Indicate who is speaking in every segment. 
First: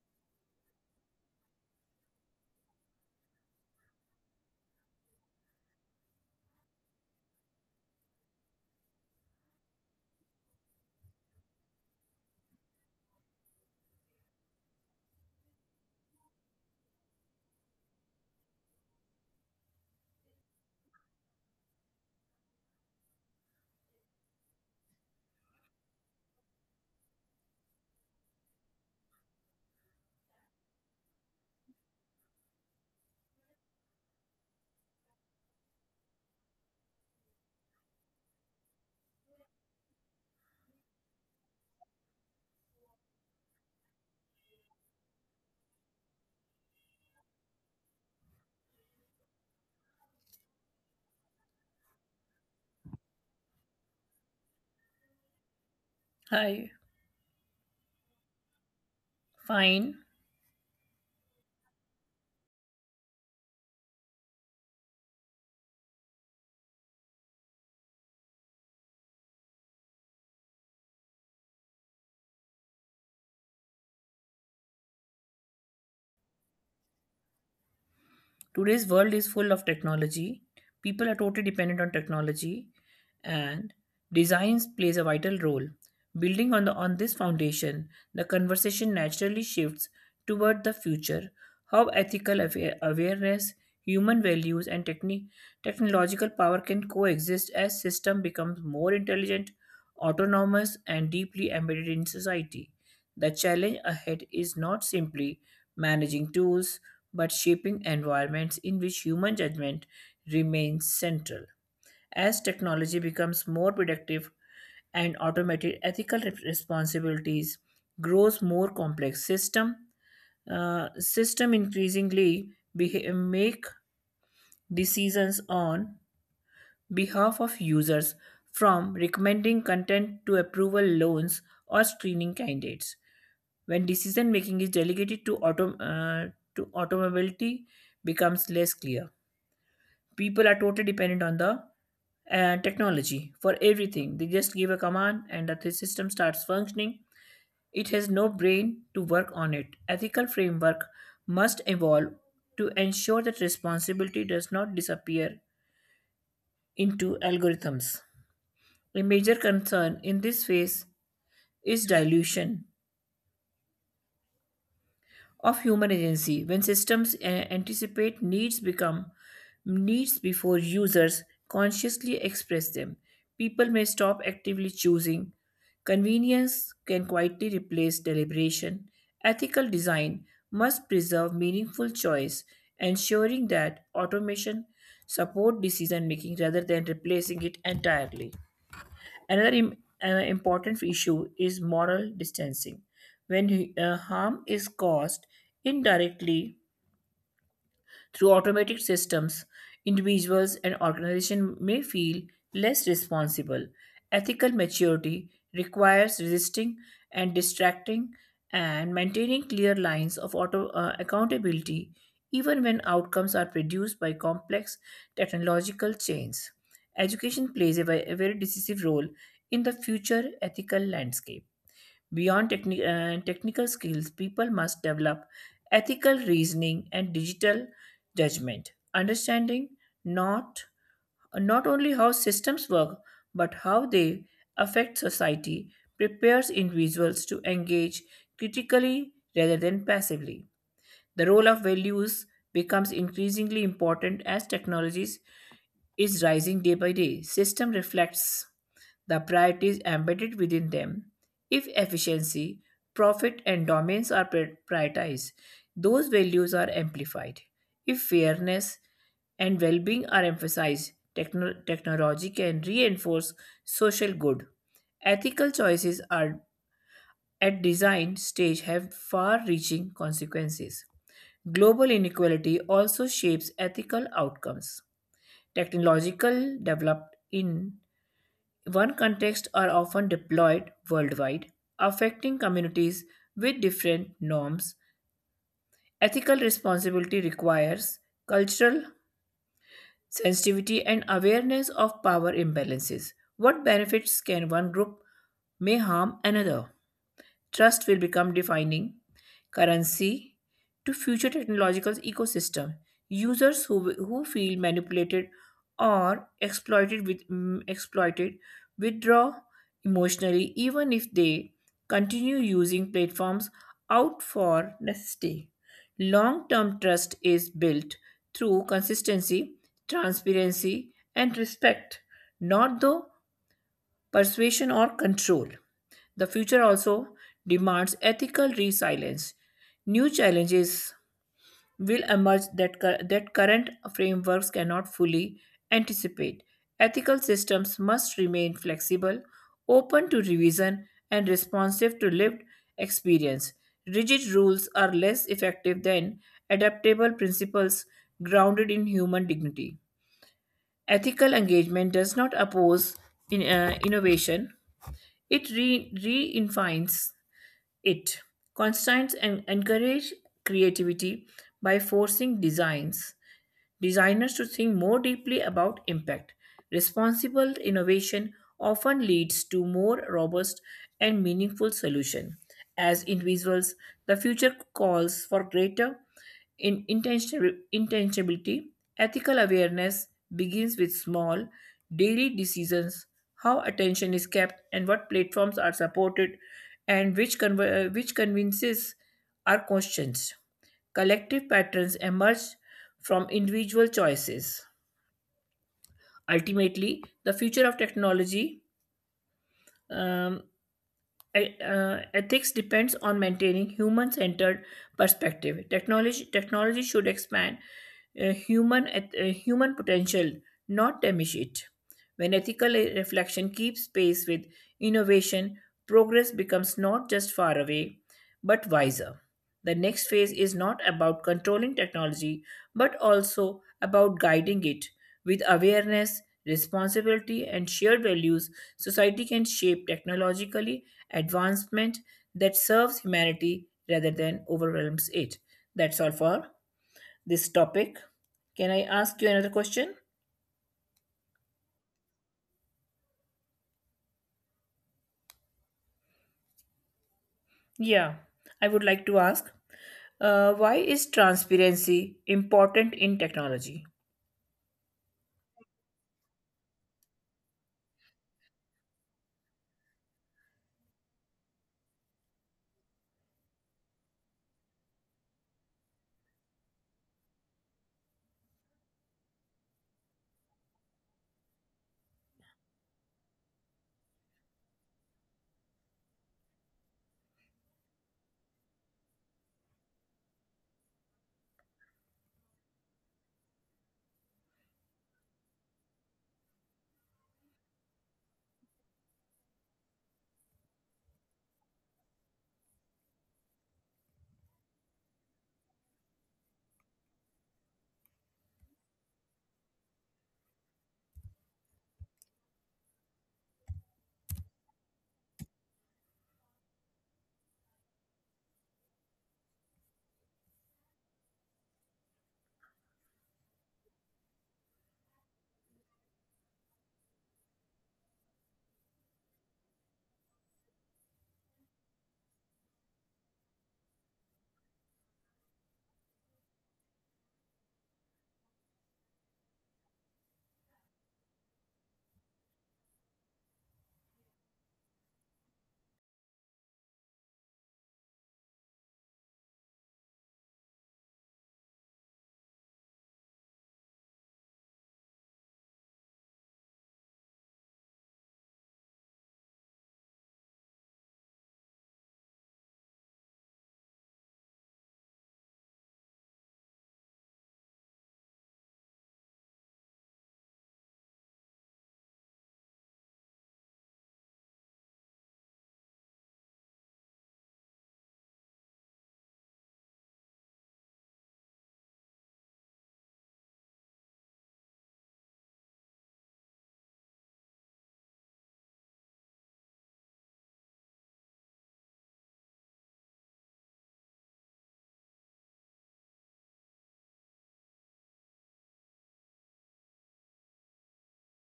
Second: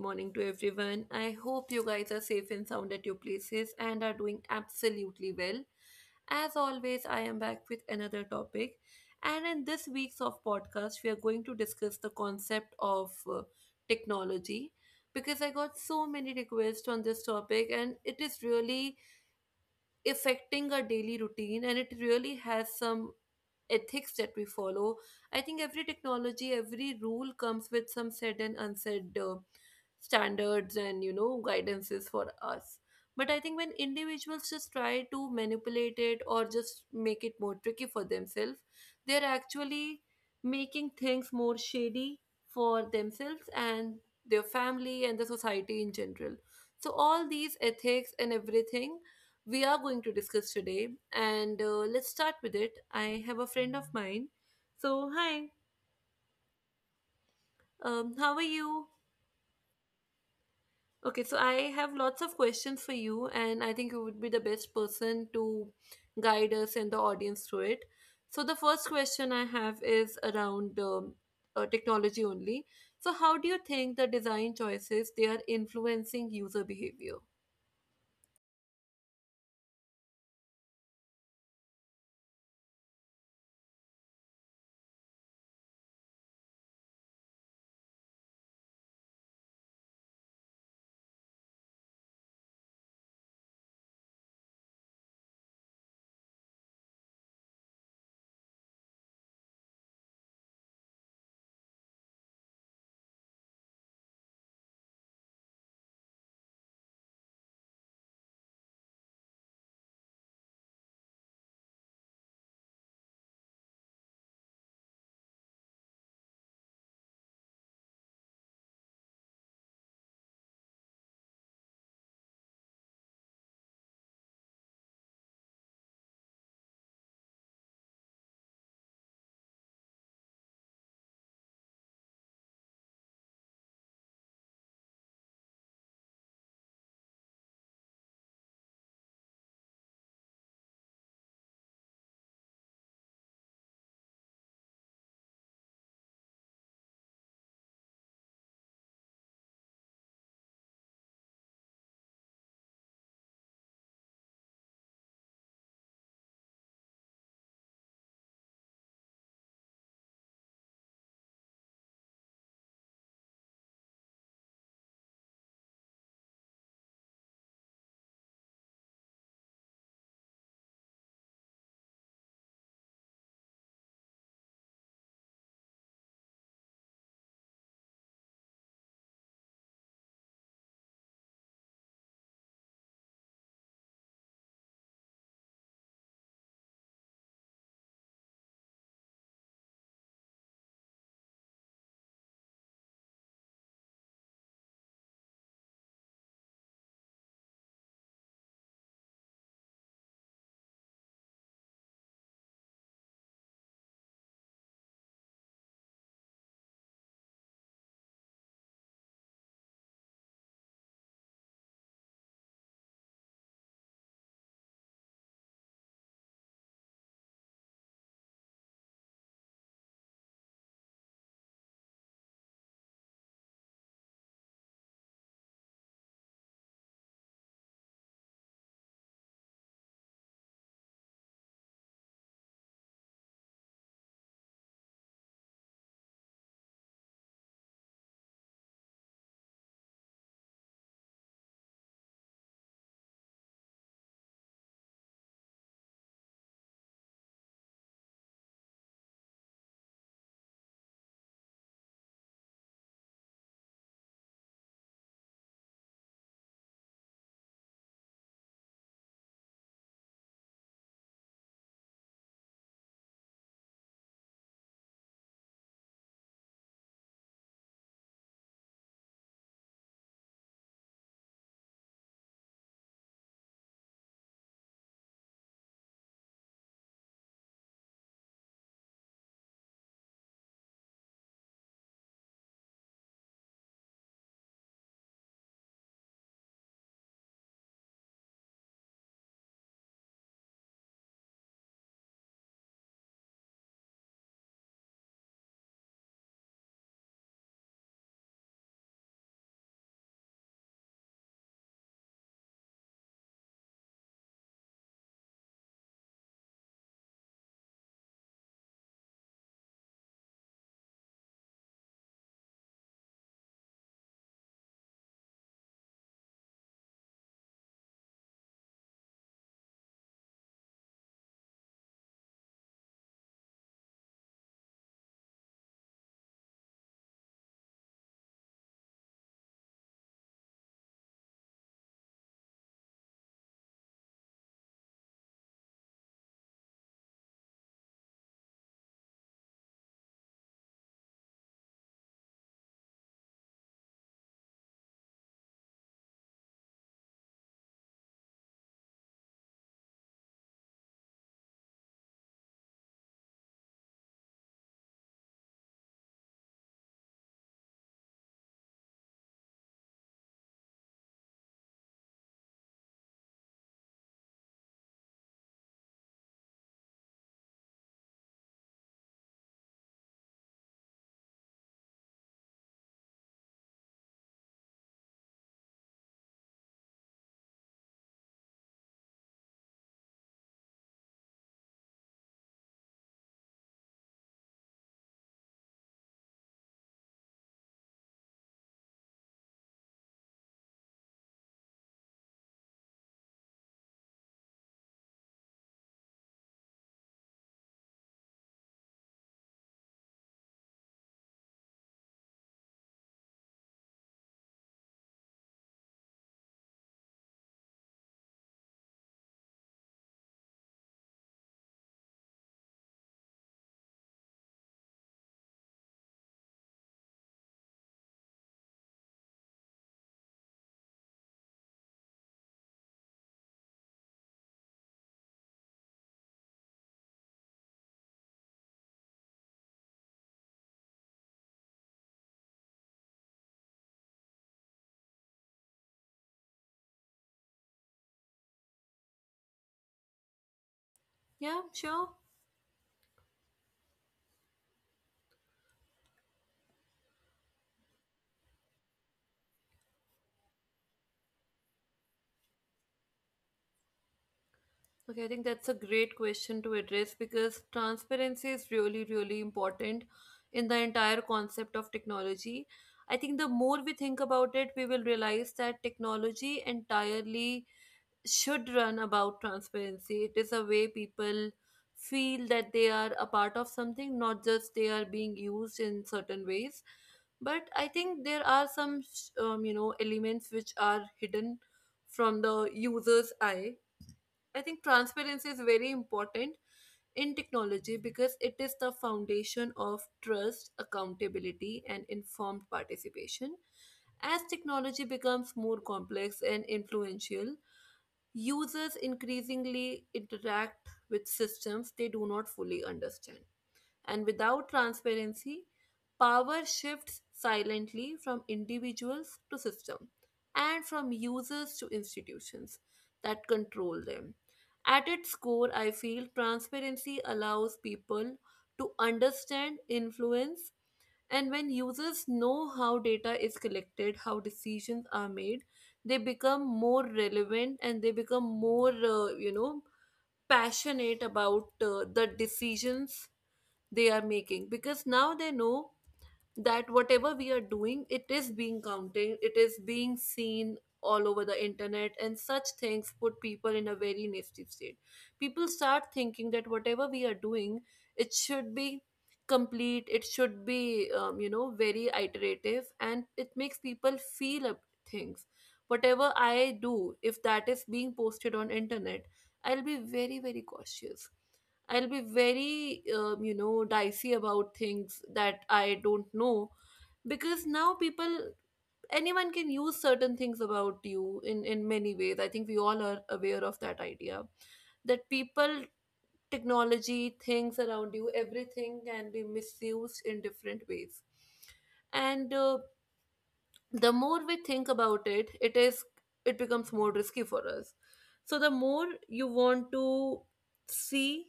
Speaker 1: morning to everyone. I hope you guys are safe and sound at your places and are doing absolutely well. As always, I am back with another topic. And in this week's of podcast, we are going to discuss the concept of technology, because I got so many requests on this topic and it is really affecting our daily routine and it really has some ethics that we follow. I think every technology, every rule comes with some said and unsaid standards and, you know, guidances for us. But I think when individuals just try to manipulate it or just make it more tricky for themselves, they're actually making things more shady for themselves and their family and the society in general. So all these ethics and everything, we are going to discuss today. And let's start with it. I have a friend of mine. So, hi,
Speaker 2: Hi,
Speaker 1: how are you?
Speaker 2: fine.
Speaker 1: Okay, so I have lots of questions for you, and I think you would be the best person to guide us and the audience through it. So, the first question I have is around technology only. So, how do you think the design choices they are influencing user behavior?
Speaker 2: Today's world is full of technology. People are totally dependent on technology, and designs plays a vital role. Building on the on this foundation, the conversation naturally shifts toward the future. How ethical awareness, human values, and technological power can coexist as system becomes more intelligent, autonomous, and deeply embedded in society. The challenge ahead is not simply managing tools but shaping environments in which human judgment remains central. As technology becomes more predictive and automated, ethical responsibilities grows more complex system system increasingly make decisions on behalf of users, from recommending content to approval loans or screening candidates. When decision making is delegated to to automobility becomes less clear. People are totally dependent on the technology for everything. They just give a command and the system starts functioning. It has no brain to work on it. Ethical framework must evolve to ensure that responsibility does not disappear into algorithms. A major concern in this phase is dilution of human agency when systems anticipate needs become needs before users consciously express them. People may stop actively choosing. Convenience can quietly replace deliberation. Ethical design must preserve meaningful choice, ensuring that automation support decision making rather than replacing it entirely. Another im- important issue is moral distancing. When harm is caused indirectly through automated systems, individuals and organizations may feel less responsible. Ethical maturity requires resisting and distracting and maintaining clear lines of accountability even when outcomes are produced by complex technological chains. Education plays a a very decisive role in the future ethical landscape. Beyond technical skills, people must develop ethical reasoning and digital judgment, understanding not, not only how systems work, but how they affect society prepares individuals to engage critically rather than passively. The role of values becomes increasingly important as technologies is rising day by day. System reflects the priorities embedded within them. If efficiency, profit, and dominance are prioritized, those values are amplified. If fairness and well being are emphasized, technology can reinforce social good. Ethical choices are at design stage have far reaching consequences. Global inequality also shapes ethical outcomes technological developed in one context are often deployed worldwide, affecting communities with different norms. Ethical responsibility requires cultural sensitivity and awareness of power imbalances. What benefits can one group may harm another? Trust will become defining currency to future technological ecosystem. Who feel manipulated or exploited with exploited withdraw emotionally even if they continue using platforms out for necessity. Long-term trust is built through consistency, transparency, and respect, not the persuasion or control. The future also demands ethical resilience. New challenges will emerge that current frameworks cannot fully anticipate. Ethical systems must remain flexible, open to revision, and responsive to lived experience. Rigid rules are less effective than adaptable principles grounded in human dignity. Ethical engagement does not oppose innovation, it redefines it constraints and encourage creativity by forcing designs designers to think more deeply about impact. Responsible innovation often leads to more robust and meaningful solutions. As individuals, the future calls for greater intentionality. Ethical awareness begins with small, daily decisions, how attention is kept, and what platforms are supported, and which convinces are questioned collective patterns emerge from individual choices. Ultimately, the future of technology um, ethics depends on maintaining human-centered perspective. Technology should expand human potential, not diminish it. When ethical reflection keeps pace with innovation, progress becomes not just far away, but wiser. The next phase is not about controlling technology, but also about guiding it. With awareness, responsibility, and shared values, society can shape technologically advancement that serves humanity rather than overwhelms it. That's all for this topic. Can I ask you another question?
Speaker 1: Yeah, sure.
Speaker 2: Yeah, I would like to ask why is transparency important in technology?
Speaker 1: Okay, I think that's a great question to address because transparency is really, really important in the entire concept of technology. I think the more we think about it, we will realize that technology entirely should run about transparency. It is a way people feel that they are a part of something, not just they are being used in certain ways. But I think there are some, you know, elements which are hidden from the user's eye. I think transparency is very important in technology because it is the foundation of trust, accountability, and informed participation. As technology becomes more complex and influential, users increasingly interact with systems they do not fully understand. And without transparency, power shifts silently from individuals to system and from users to institutions that control them. At its core, I feel transparency allows people to understand influence. And when users know how data is collected, how decisions are made, they become more relevant and they become more, you know, passionate about the decisions they are making, because now they know that whatever we are doing, it is being counted, it is being seen all over the internet. And such things put people in a very nasty state. People start thinking that whatever we are doing, it should be complete, it should be you know, very iterative, and it makes people feel up things. Whatever I do, if that is being posted on internet, I'll be very, very cautious. I'll be very, you know, dicey about things that I don't know, because now people, anyone can use certain things about you in many ways. I think we all are aware of that idea that people, technology, things around you, everything can be misused in different ways. And the more we think about it, it is, it becomes more risky for us. So the more you want to see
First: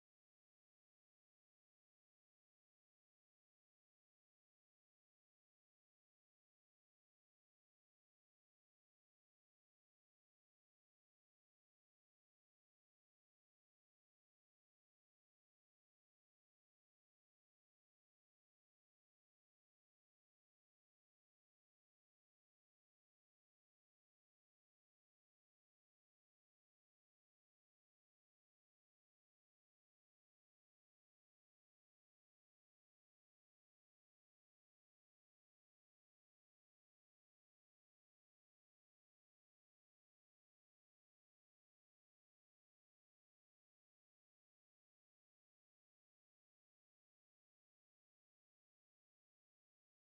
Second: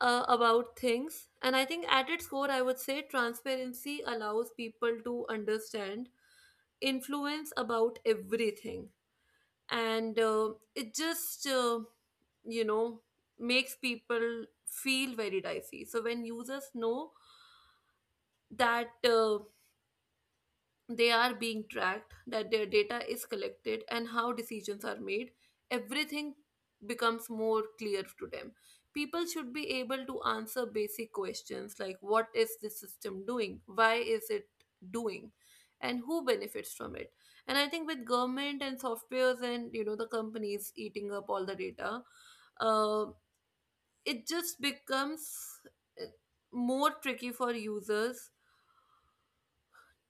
Speaker 1: about things. And I think at its core, I would say transparency allows people to understand influence about everything. And it just you know, makes people feel very dicey. So when users know that they are being tracked, that their data is collected, and how decisions are made, everything becomes more clear to them. People should be able to answer basic questions like what is this system doing? Why is it doing? And who benefits from it? And I think with government and softwares and, you know, the companies eating up all the data, uh, it just becomes uh, more tricky for users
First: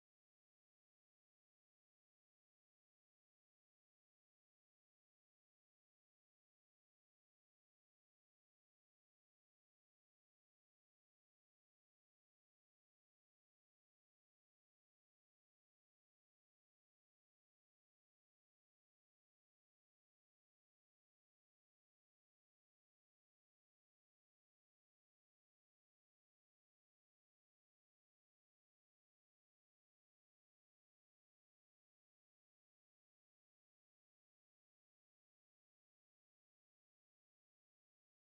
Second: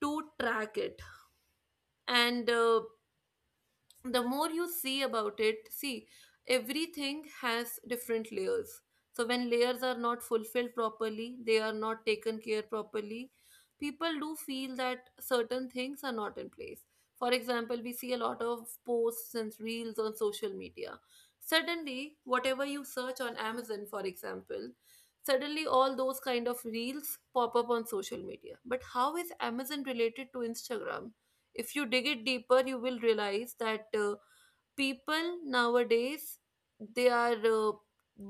Speaker 1: to track it. And the more you see about it, see, everything has different layers. So when layers are not fulfilled properly, they are not taken care properly, people do feel that certain things are not in place. For example, we see a lot of posts and reels on social media. Suddenly, whatever you search on Amazon, for example, suddenly all those kind of reels pop up on social media. But how is Amazon related to Instagram? If you dig it deeper, you will realize that people nowadays, they are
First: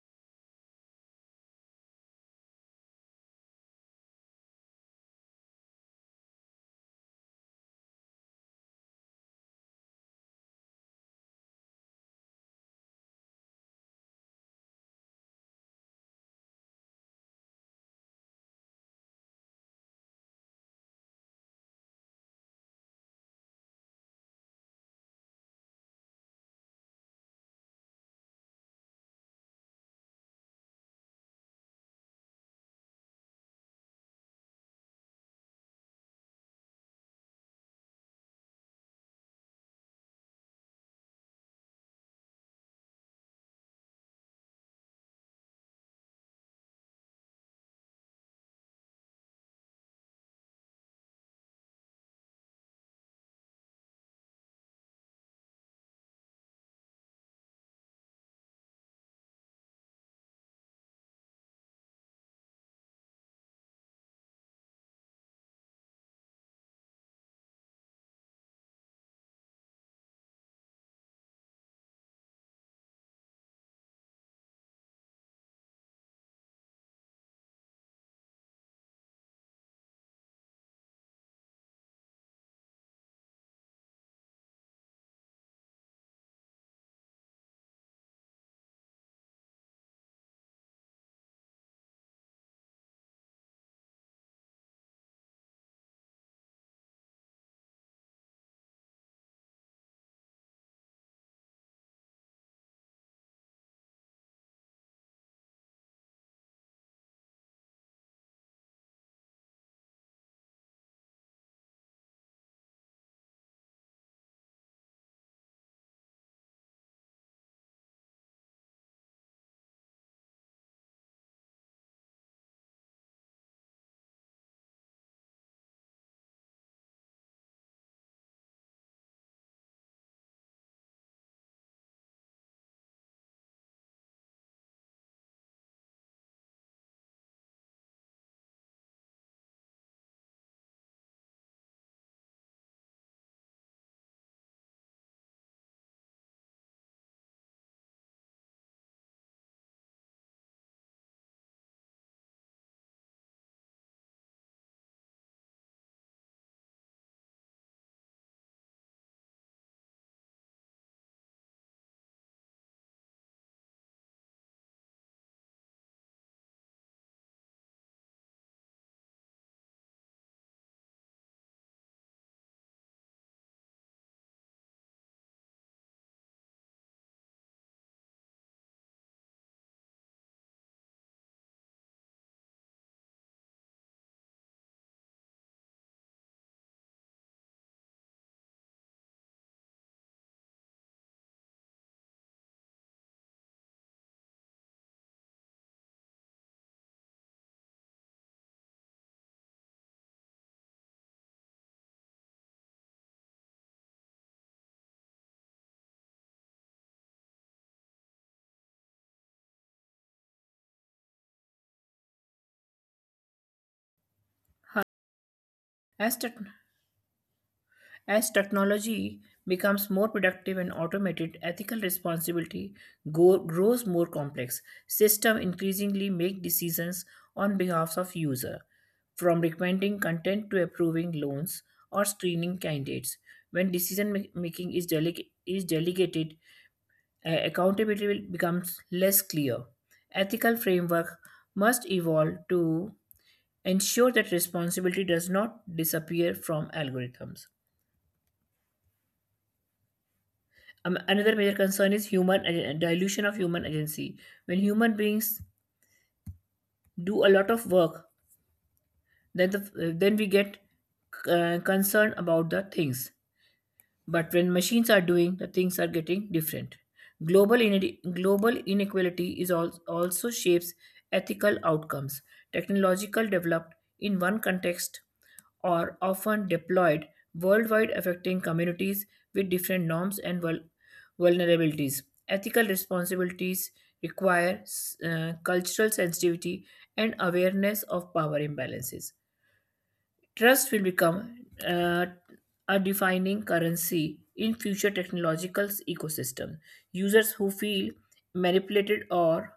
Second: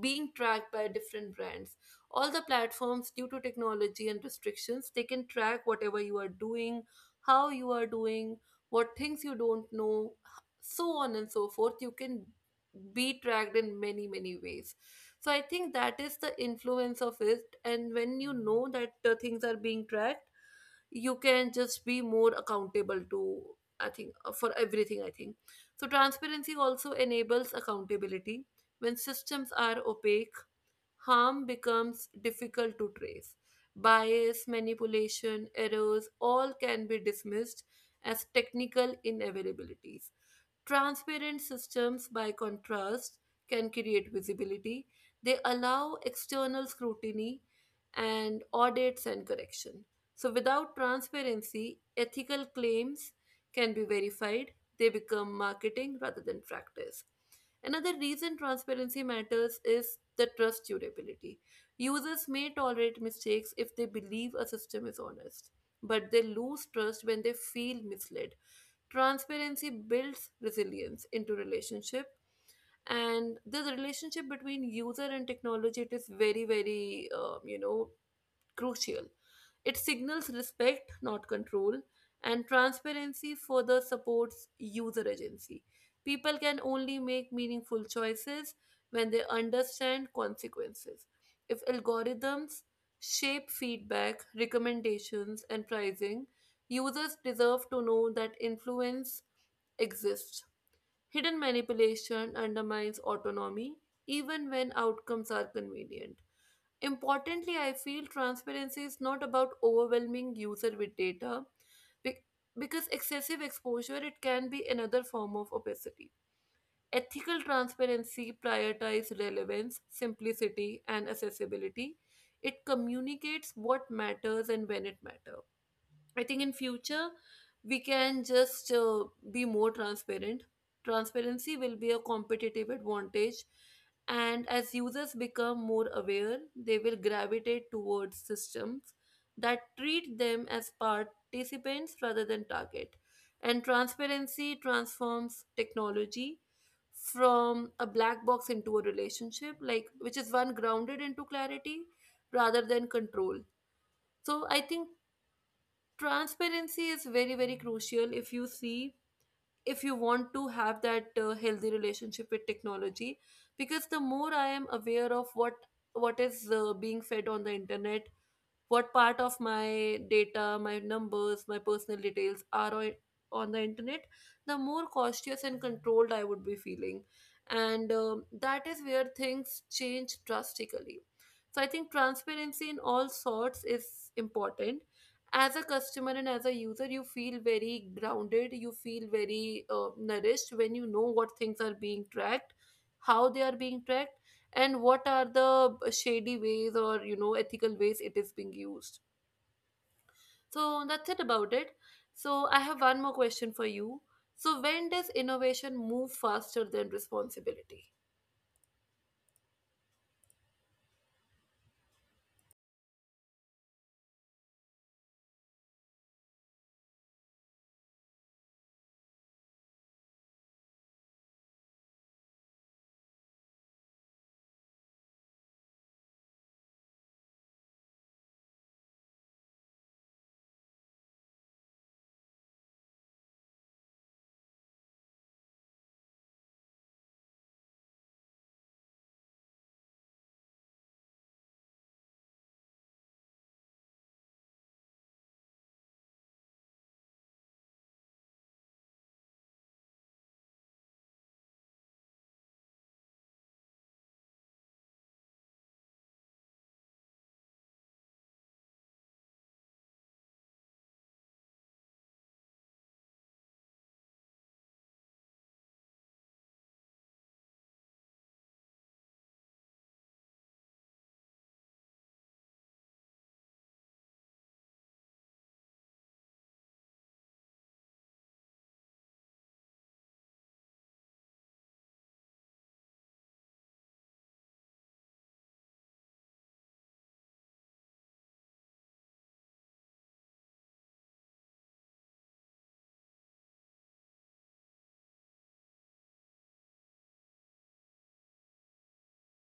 Speaker 1: being tracked by different brands, all the platforms. Due to technology and restrictions, they can track whatever you are doing, how you are doing, what things you don't know, so on and so forth. You can be tracked in many, many ways. So I think that is the influence of it. And when you know that the things are being tracked, you can just be more accountable to, I think for everything, I think. So transparency also enables accountability. When systems are opaque, harm becomes difficult to trace. Bias, manipulation, errors, all can be dismissed as technical inevitabilities. Transparent systems, by contrast, can create visibility. They allow external scrutiny and audits and correction. So, without transparency, ethical claims can be verified. They become marketing rather than practice. Another reason transparency matters is the trust durability. Users may tolerate mistakes if they believe a system is honest, but they lose trust when they feel misled. Transparency builds resilience into relationship, and the relationship between user and technology, it is very, very you know, crucial. It signals respect, not control, and transparency further supports user agency. People can only make meaningful choices when they understand consequences. If algorithms shape feedback, recommendations, and pricing, users deserve to know that influence exists. Hidden manipulation undermines autonomy even when outcomes are convenient. Importantly, I feel transparency is not about overwhelming user with data, bec- because excessive exposure, it can be another form of opacity. Ethical transparency prioritizes relevance, simplicity and accessibility. It communicates what matters and when it matters. I think in future we can just be more transparent. Transparency will be a competitive advantage, and as users become more aware, they will gravitate towards systems that treat them as participants rather than target. And transparency transforms technology from a black box into a relationship, like which is one grounded into clarity rather than control. So I think transparency is very, very crucial, if you see, if you want to have that healthy relationship with technology, because the more I am aware of what is being fed on the internet, what part of my data, my numbers, my personal details are on the internet, the more cautious and controlled I would be feeling. And that is where things change drastically. So I think transparency in all sorts is important. As a customer and as a user, you feel very grounded, you feel very nourished when you know what things are being tracked, how they are being tracked, and what are the shady ways or, you know, ethical ways it is being used. So that's it about it. So I have one more question for you. So when does innovation move faster than responsibility?
Speaker 2: As tech As technology becomes more productive and automated, ethical responsibility grows more complex. Systems increasingly make decisions on behalf of user, from recommending content to approving loans or screening candidates. When decision making is delegated, accountability becomes less clear. Ethical framework must evolve to ensure that responsibility does not disappear from algorithms. Another major concern is dilution of human agency. When human beings do a lot of work, then we get concerned about the things. But when machines are doing, the things are getting different. Global inequality also shapes ethical outcomes. Technological developed in one context are often deployed worldwide, affecting communities with different norms and vulnerabilities. Ethical responsibilities require cultural sensitivity and awareness of power imbalances. Trust will become uh, a defining currency in future technological ecosystems. Users who feel manipulated or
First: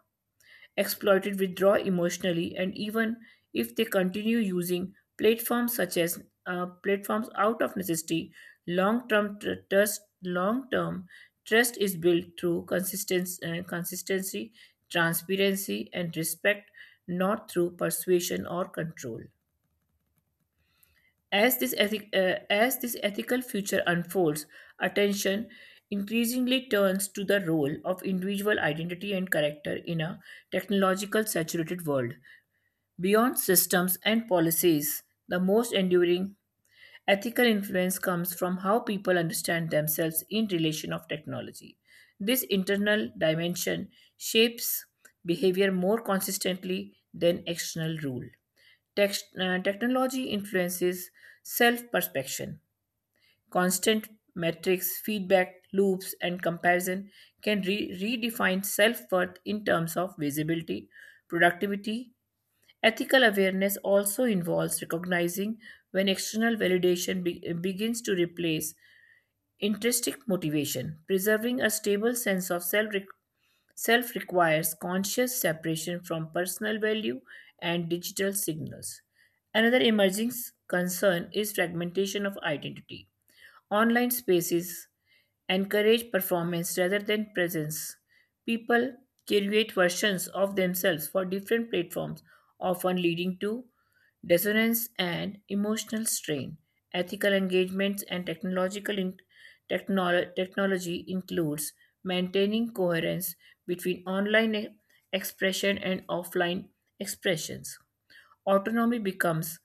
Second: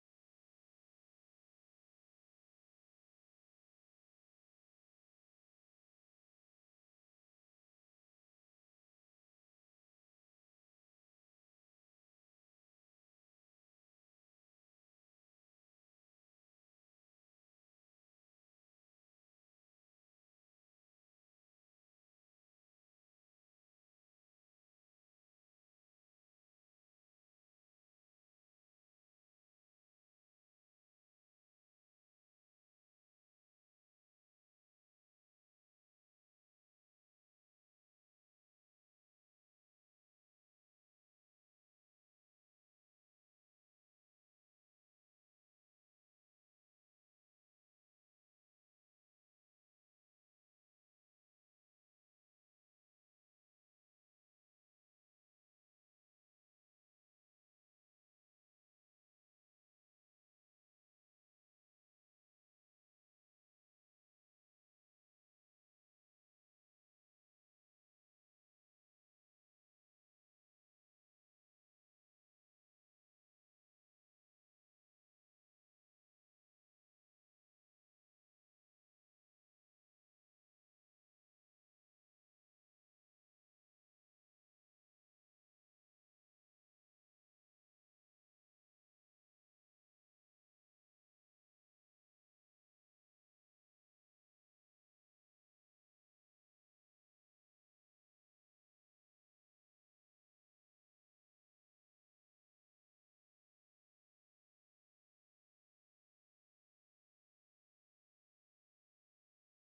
Speaker 2: exploited withdraw emotionally and even if they continue using platforms such as platforms out of necessity. Long-term trust is built through consistency, transparency and respect, not through persuasion or control. As as this ethical future unfolds, attention increasingly turns to the role of individual identity and character in a technological saturated world. Beyond systems and policies, the most enduring ethical influence comes from how people understand themselves in relation of technology. This internal dimension shapes behavior more consistently than external rule. Technology influences self-perception. Constant metrics, feedback loops, and comparison can redefine self-worth in terms of visibility, productivity. Ethical awareness also involves recognizing when external validation begins to replace intrinsic motivation. Preserving a stable sense of self requires conscious separation from personal value and digital signals. Another emerging concern is fragmentation of identity. Online spaces encourage performance rather than presence. People create versions of themselves for different platforms, often leading to dissonance and emotional strain. Ethical engagements and technology includes maintaining coherence between expression and offline expressions. Autonomy becomes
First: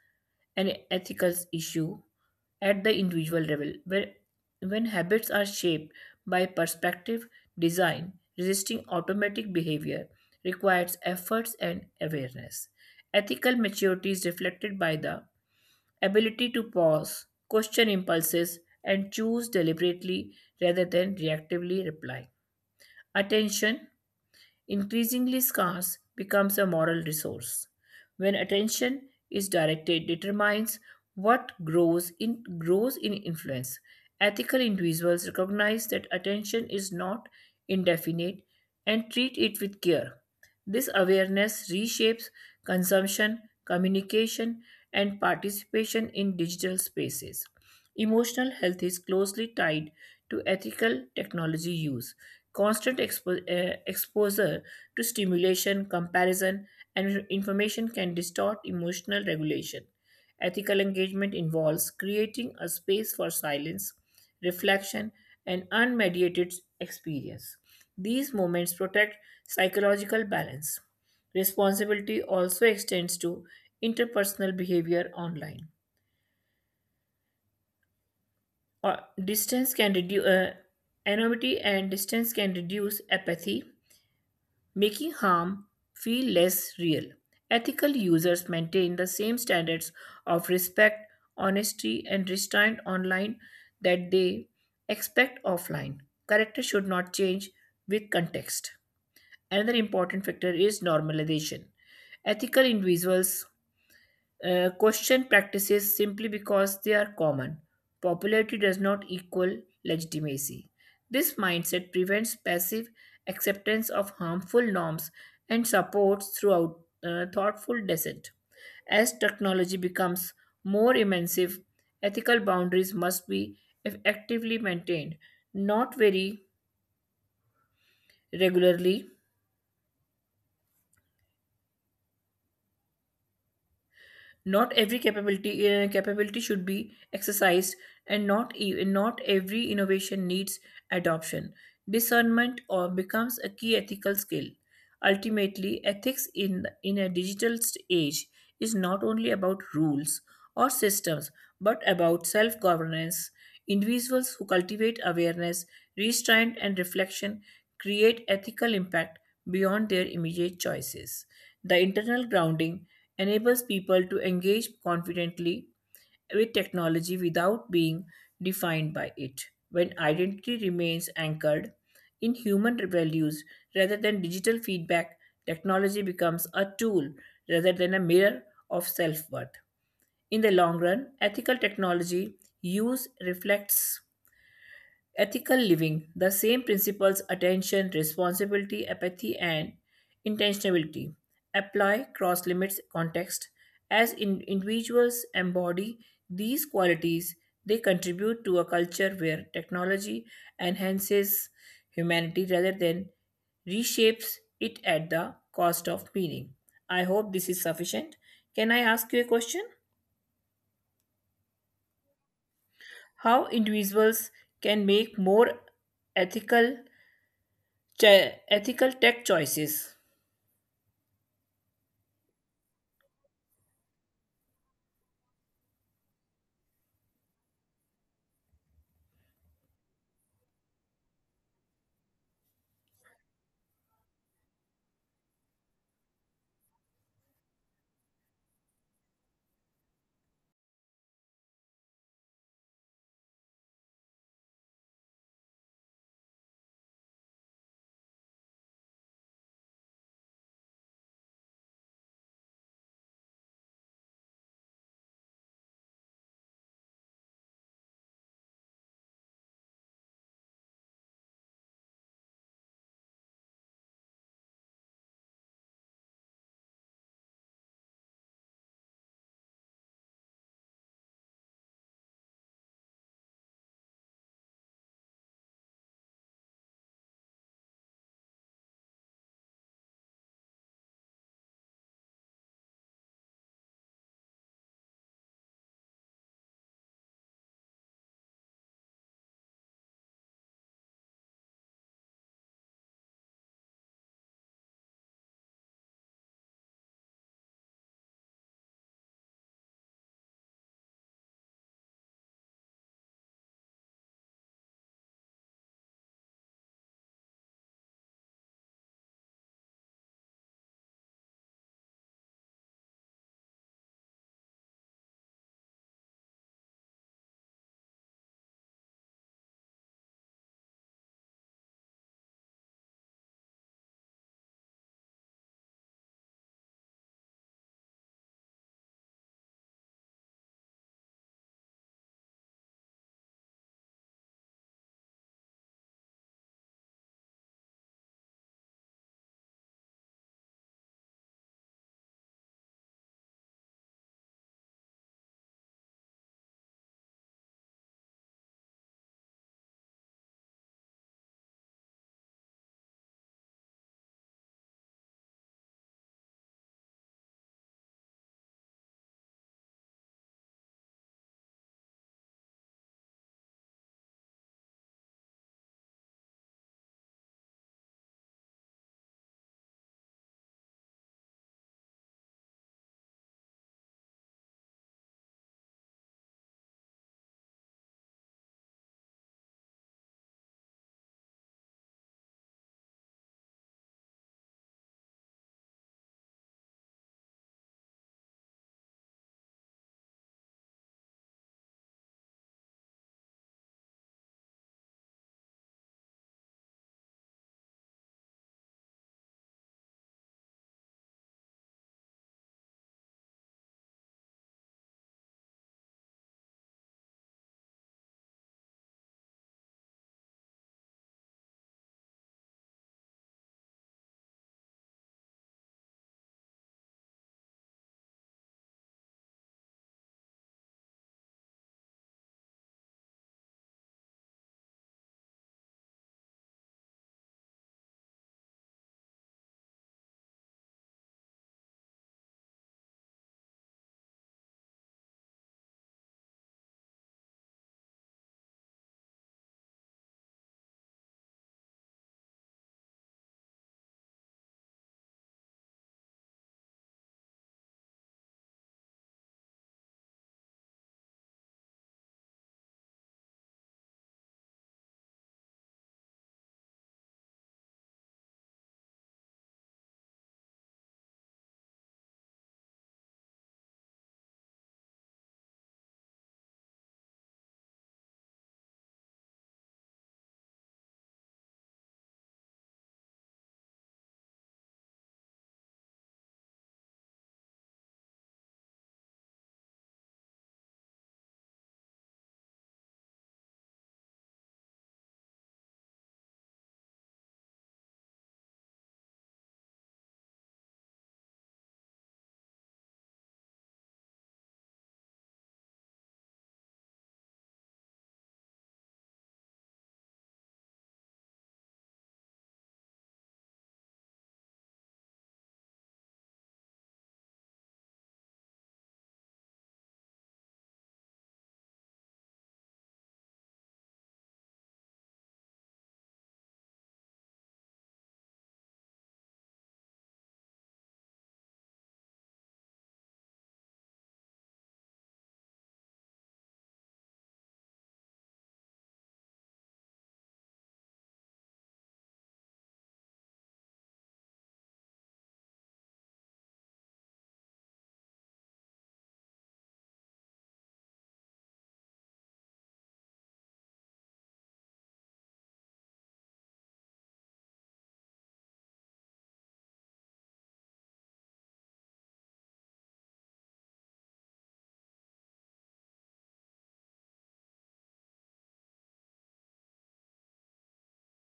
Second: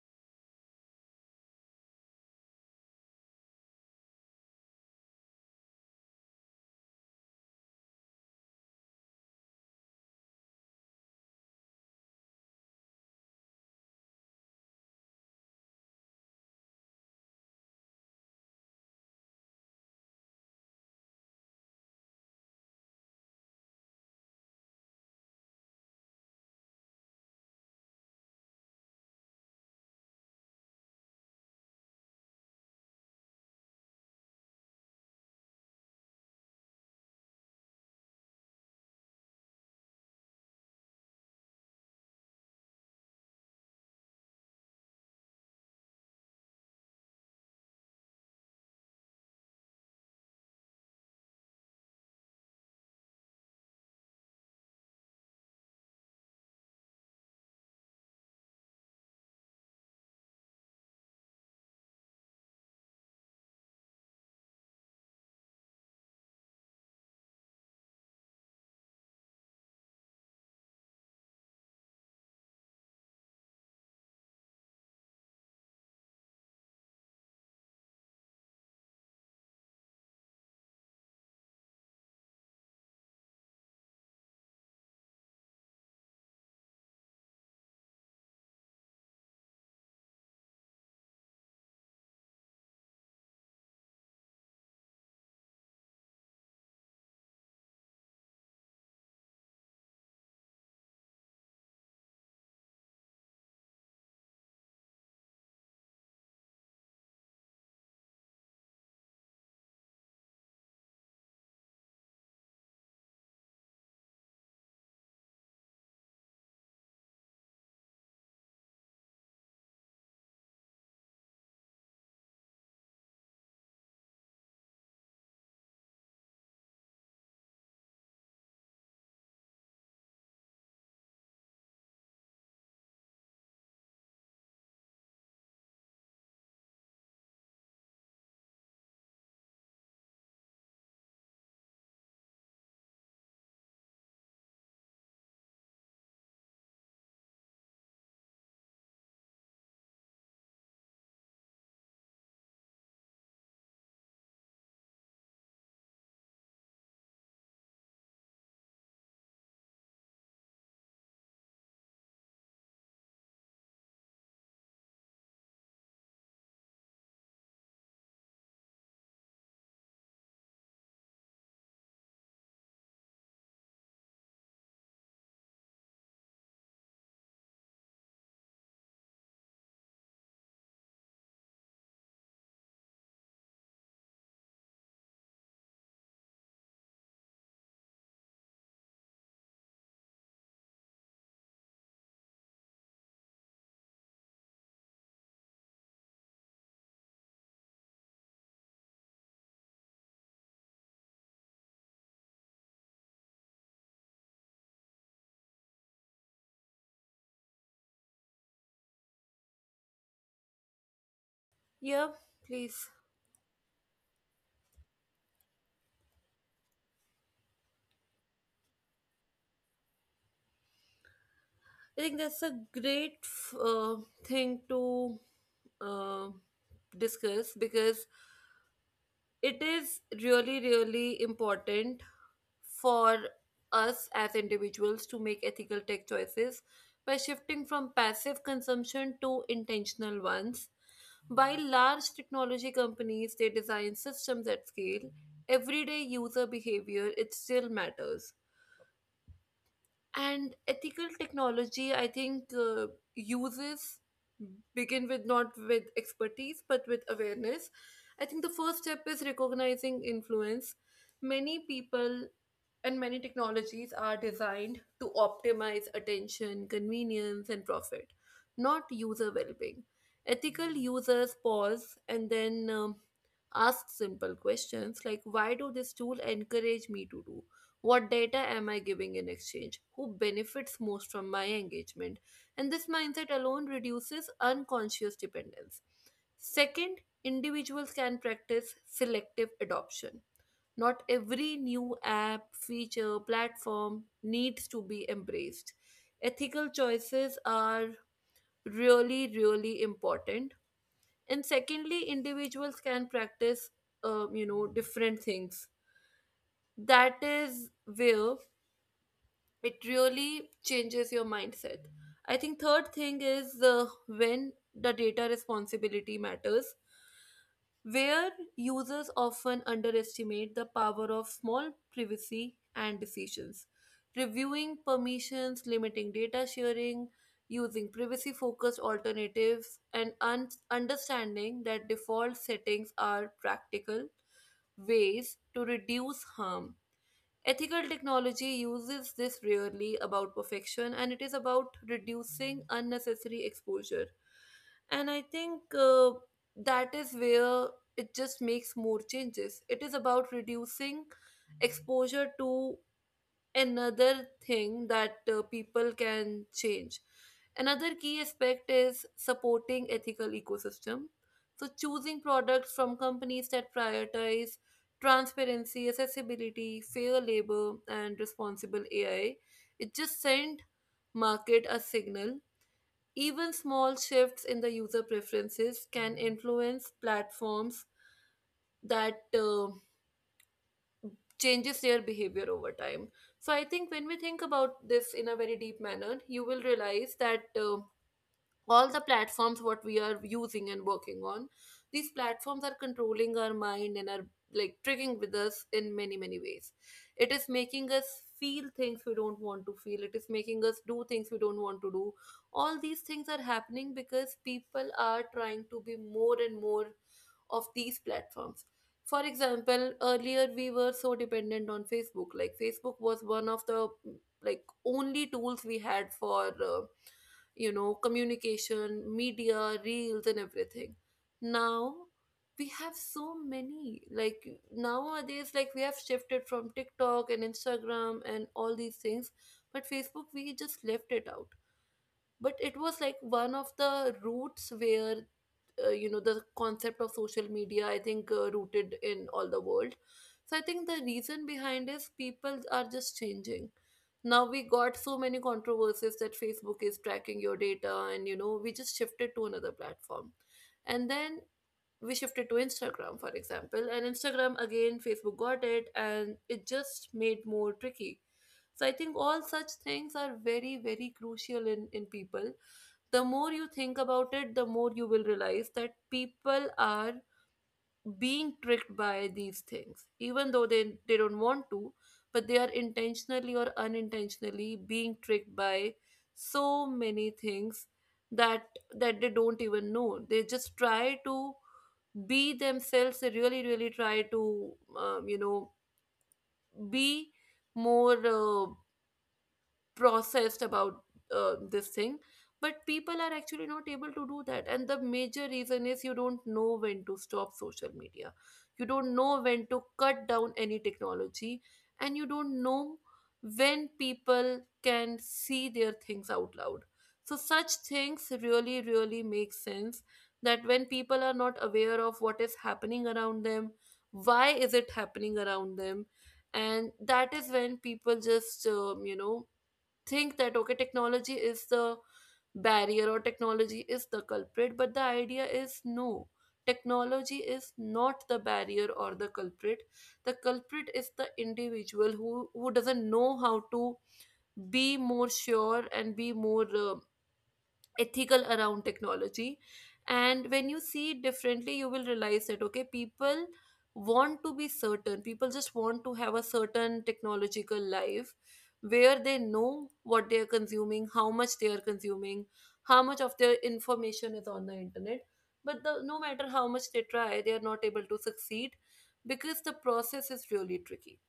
Speaker 2: an ethical issue at the individual level, where when habits are shaped by perspective design, resisting automatic behavior requires efforts and awareness. Ethical maturity is reflected by the ability to pause, question impulses, and choose deliberately rather than reactively. Reply. Attention increasingly scarce, becomes a moral resource. When attention is directed, determines what grows in grows in influence. Ethical individuals recognize that attention is not indefinite and treat it with care. This awareness reshapes consumption, communication, and participation in digital spaces. Emotional health is closely tied to ethical technology use. Constant exposure to stimulation, comparison, and information can distort emotional regulation. Ethical engagement involves creating a space for silence, reflection, and unmediated experience. These moments protect psychological balance. Responsibility also extends to interpersonal behavior online. Uh, distance can reduce anonymity and distance can reduce apathy, making harm feel less real. Ethical users maintain the same standards of respect, honesty, and restraint online that they expect offline. Character should not change with context. Another important factor is normalization. Ethical individuals question practices simply because they are common. Popularity does not equal legitimacy. This mindset prevents passive acceptance of harmful norms and supports throughout thoughtful dissent. As technology becomes more immersive, ethical boundaries must be effectively maintained, not very regularly. Not every capability should be exercised, and not every innovation needs adoption. Discernment or becomes a key ethical skill. Ultimately, ethics in a digital age is not only about rules or systems, but about self governance. Individuals who cultivate awareness, restraint, and reflection create ethical impact beyond their immediate choices. The internal grounding enables people to engage confidently with technology without being defined by it. When identity remains anchored in human values rather than digital feedback, technology becomes a tool rather than a mirror of self worth. In the long run, ethical technology use reflects ethical living, the same principles attention, responsibility, apathy, and intentionality apply cross limits context. As individuals embody these qualities, they contribute to a culture where technology enhances humanity rather than reshapes it at the cost of meaning. I hope this is sufficient. Can I ask you a question?
Speaker 1: Yeah, please.
Speaker 2: How individuals can make more ethical ethical tech choices.
Speaker 1: I think that's a thing to uh, discuss, because it is really, really important for us as individuals to make ethical tech choices by shifting from passive consumption to intentional ones. While large technology companies, they design systems at scale, everyday user behavior, it still matters. And ethical technology, I think, uses begin with not with expertise but with awareness. I think the first step is recognizing influence. Many people and many technologies are designed to optimize attention, convenience and profit, not user well-being. Ethical users pause and then ask simple questions like why do this tool encourage me to do, what data am I giving in exchange? Who benefits most from my engagement? And this mindset alone reduces unconscious dependence. Second, individuals can practice selective adoption. Not every new app, feature, platform needs to be embraced. Ethical choices are really, really important. And secondly, individuals can practice, you know, different things. That is where it really changes your mindset. I think third thing is, when the data responsibility matters, where users often underestimate the power of small privacy and decisions. Reviewing permissions, limiting data sharing, using privacy focused alternatives, and understanding that default settings are practical ways to reduce harm. Ethical technology uses this rarely about perfection, and it is about reducing unnecessary exposure. And I think that is where it just makes more changes. It is about reducing exposure to another thing that people can change. Another key aspect is supporting ethical ecosystem. So choosing products from companies that prioritize transparency, accessibility, fair labor and responsible AI, it just sent market a signal. Even small shifts in the user preferences can influence platforms that changes their behavior over time. So I think when we think about this in a very deep manner, you will realize that. All the platforms what we are using and working on, these platforms are controlling our mind and are like tricking with us in many many ways. It is making us feel things we don't want to feel. It is making us do things we don't want to do. All these things are happening because people are trying to be more and more of these platforms. For example, earlier we were so dependent on Facebook. Like Facebook was one of the, like, only tools we had for communication, media, reels, and everything. Now we have so many. Like nowadays, like we have shifted from TikTok and Instagram and all these things, but Facebook, we just left it out. But it was like one of the routes where, you know, the concept of social media, I think, rooted in all the world. So I think the reason behind is people are just changing. Now we got so many controversies that Facebook is tracking your data, and you know we just shifted to another platform. And then we shifted to Instagram, for example, and Instagram again Facebook got it, and it just made more tricky. So I think all such things are very very crucial in people. The more you think about it, the more you will realize that people are being tricked by these things, even though they don't want to, but they are intentionally or unintentionally being tricked by so many things that that they don't even know. They just try to be themselves. They really, really try to, um, you know, be more. Processed about this thing. But people are actually not able to do that, and the major reason is you don't know when to stop social media. You don't know when to cut down any technology. And you don't know when people can see their things out loud. So such things really really make sense, that when people are not aware of what is happening around them, why is it happening around them. And that is when people just think that okay, technology is the barrier or technology is the culprit. But the idea is no, technology is not the barrier or the culprit. The culprit is the individual who doesn't know how to be more sure and be more ethical around technology. And when you see it differently, you will realize that okay, people want to be certain. People just want to have a certain technological life where they know what they are consuming, how much they are consuming, how much of their information is on the internet. But no matter how much they try, they are not able to succeed, because the process is really tricky.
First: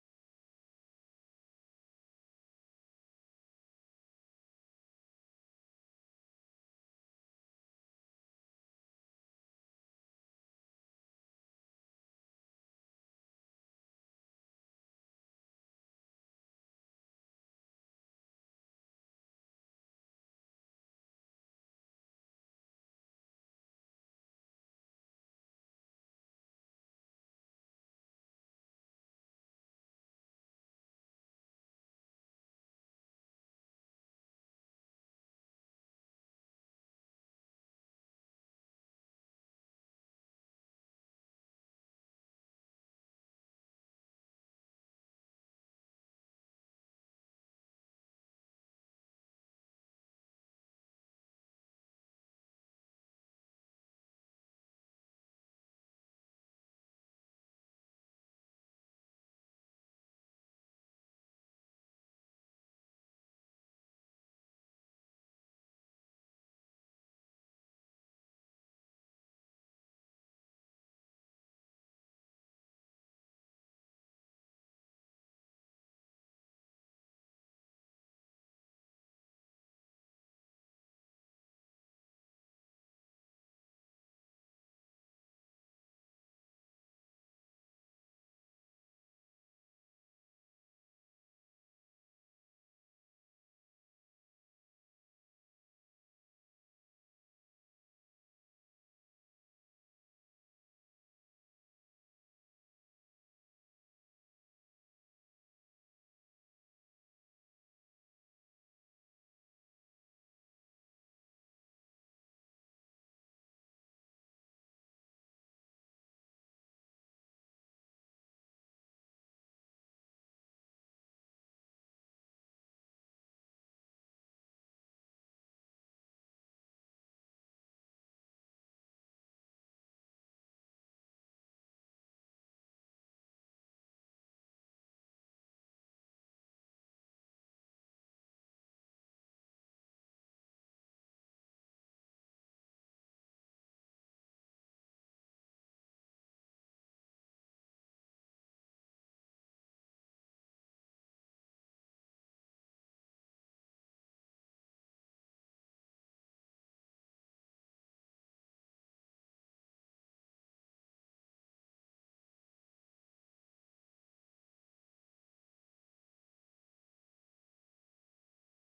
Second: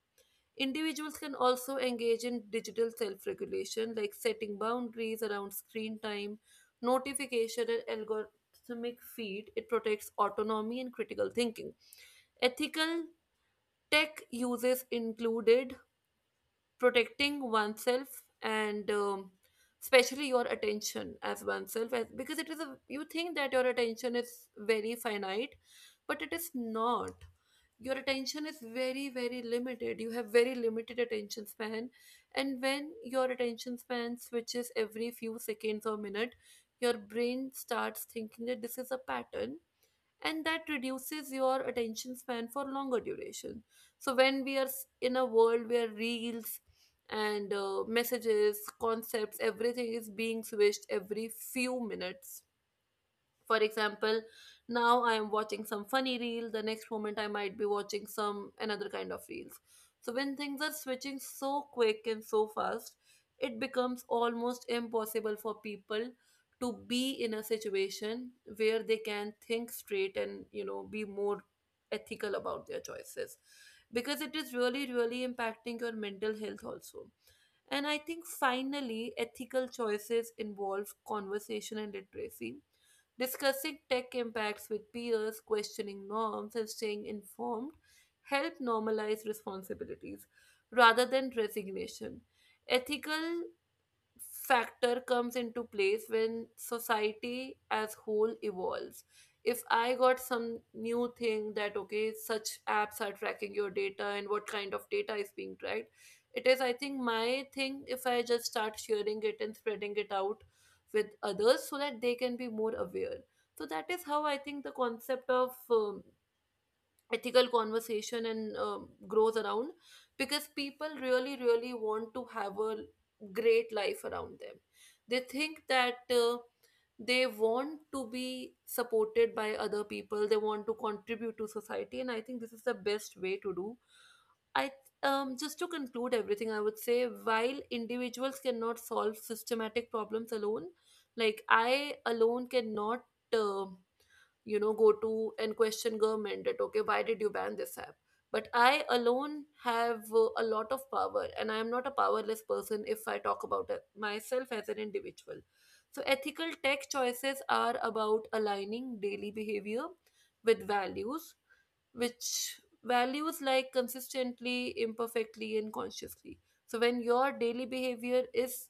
Speaker 1: Individuals can also engage in digital self regulation, like setting boundaries around screen time, notification, and algorithmic feed. It protects autonomy and critical thinking. Ethical tech uses included protecting oneself and, especially your attention as oneself because it is a, you think that your attention is very finite, but it is not. Your attention is very very limited. You have very limited attention span. And when your attention span switches every few seconds or minute, your brain starts thinking that this is a pattern, and that reduces your attention span for longer duration. So when in a world where reels and messages, concepts, everything is being switched every few minutes. For example, now I am watching some funny reel, the next moment I might be watching some another kind of reels. So when things are switching so quick and so fast, it becomes almost impossible for people to be in a situation where they can think straight and, you know, be more ethical about their choices, because it is really really impacting your mental health also. And I think finally, ethical choices involve conversation and literacy. Discussing tech impacts with peers, questioning norms, and staying informed help normalize responsibilities rather than resignation. Ethical factor comes into place when society as whole evolves. If I got some new thing that okay, such apps are tracking your data and what kind of data is being tracked, it is, I think, my thing, if I just start sharing it and spreading it out with others so that they can be more aware. So that is how I think the concept of ethical conversation and grows around, because people really really want to have a great life around them. They think that they want to be supported by other people, they want to contribute to society, and I think this is the best way to do. I Just to conclude everything, I would say while individuals cannot solve systematic problems alone, like I alone cannot, uh, go to and question government that okay, why did you ban this app. But I alone have a lot of power, and I am not a powerless person if I talk about it myself as an individual. So ethical tech choices are about aligning daily behavior with values, which values like consistently, imperfectly, and consciously. So when your daily behavior is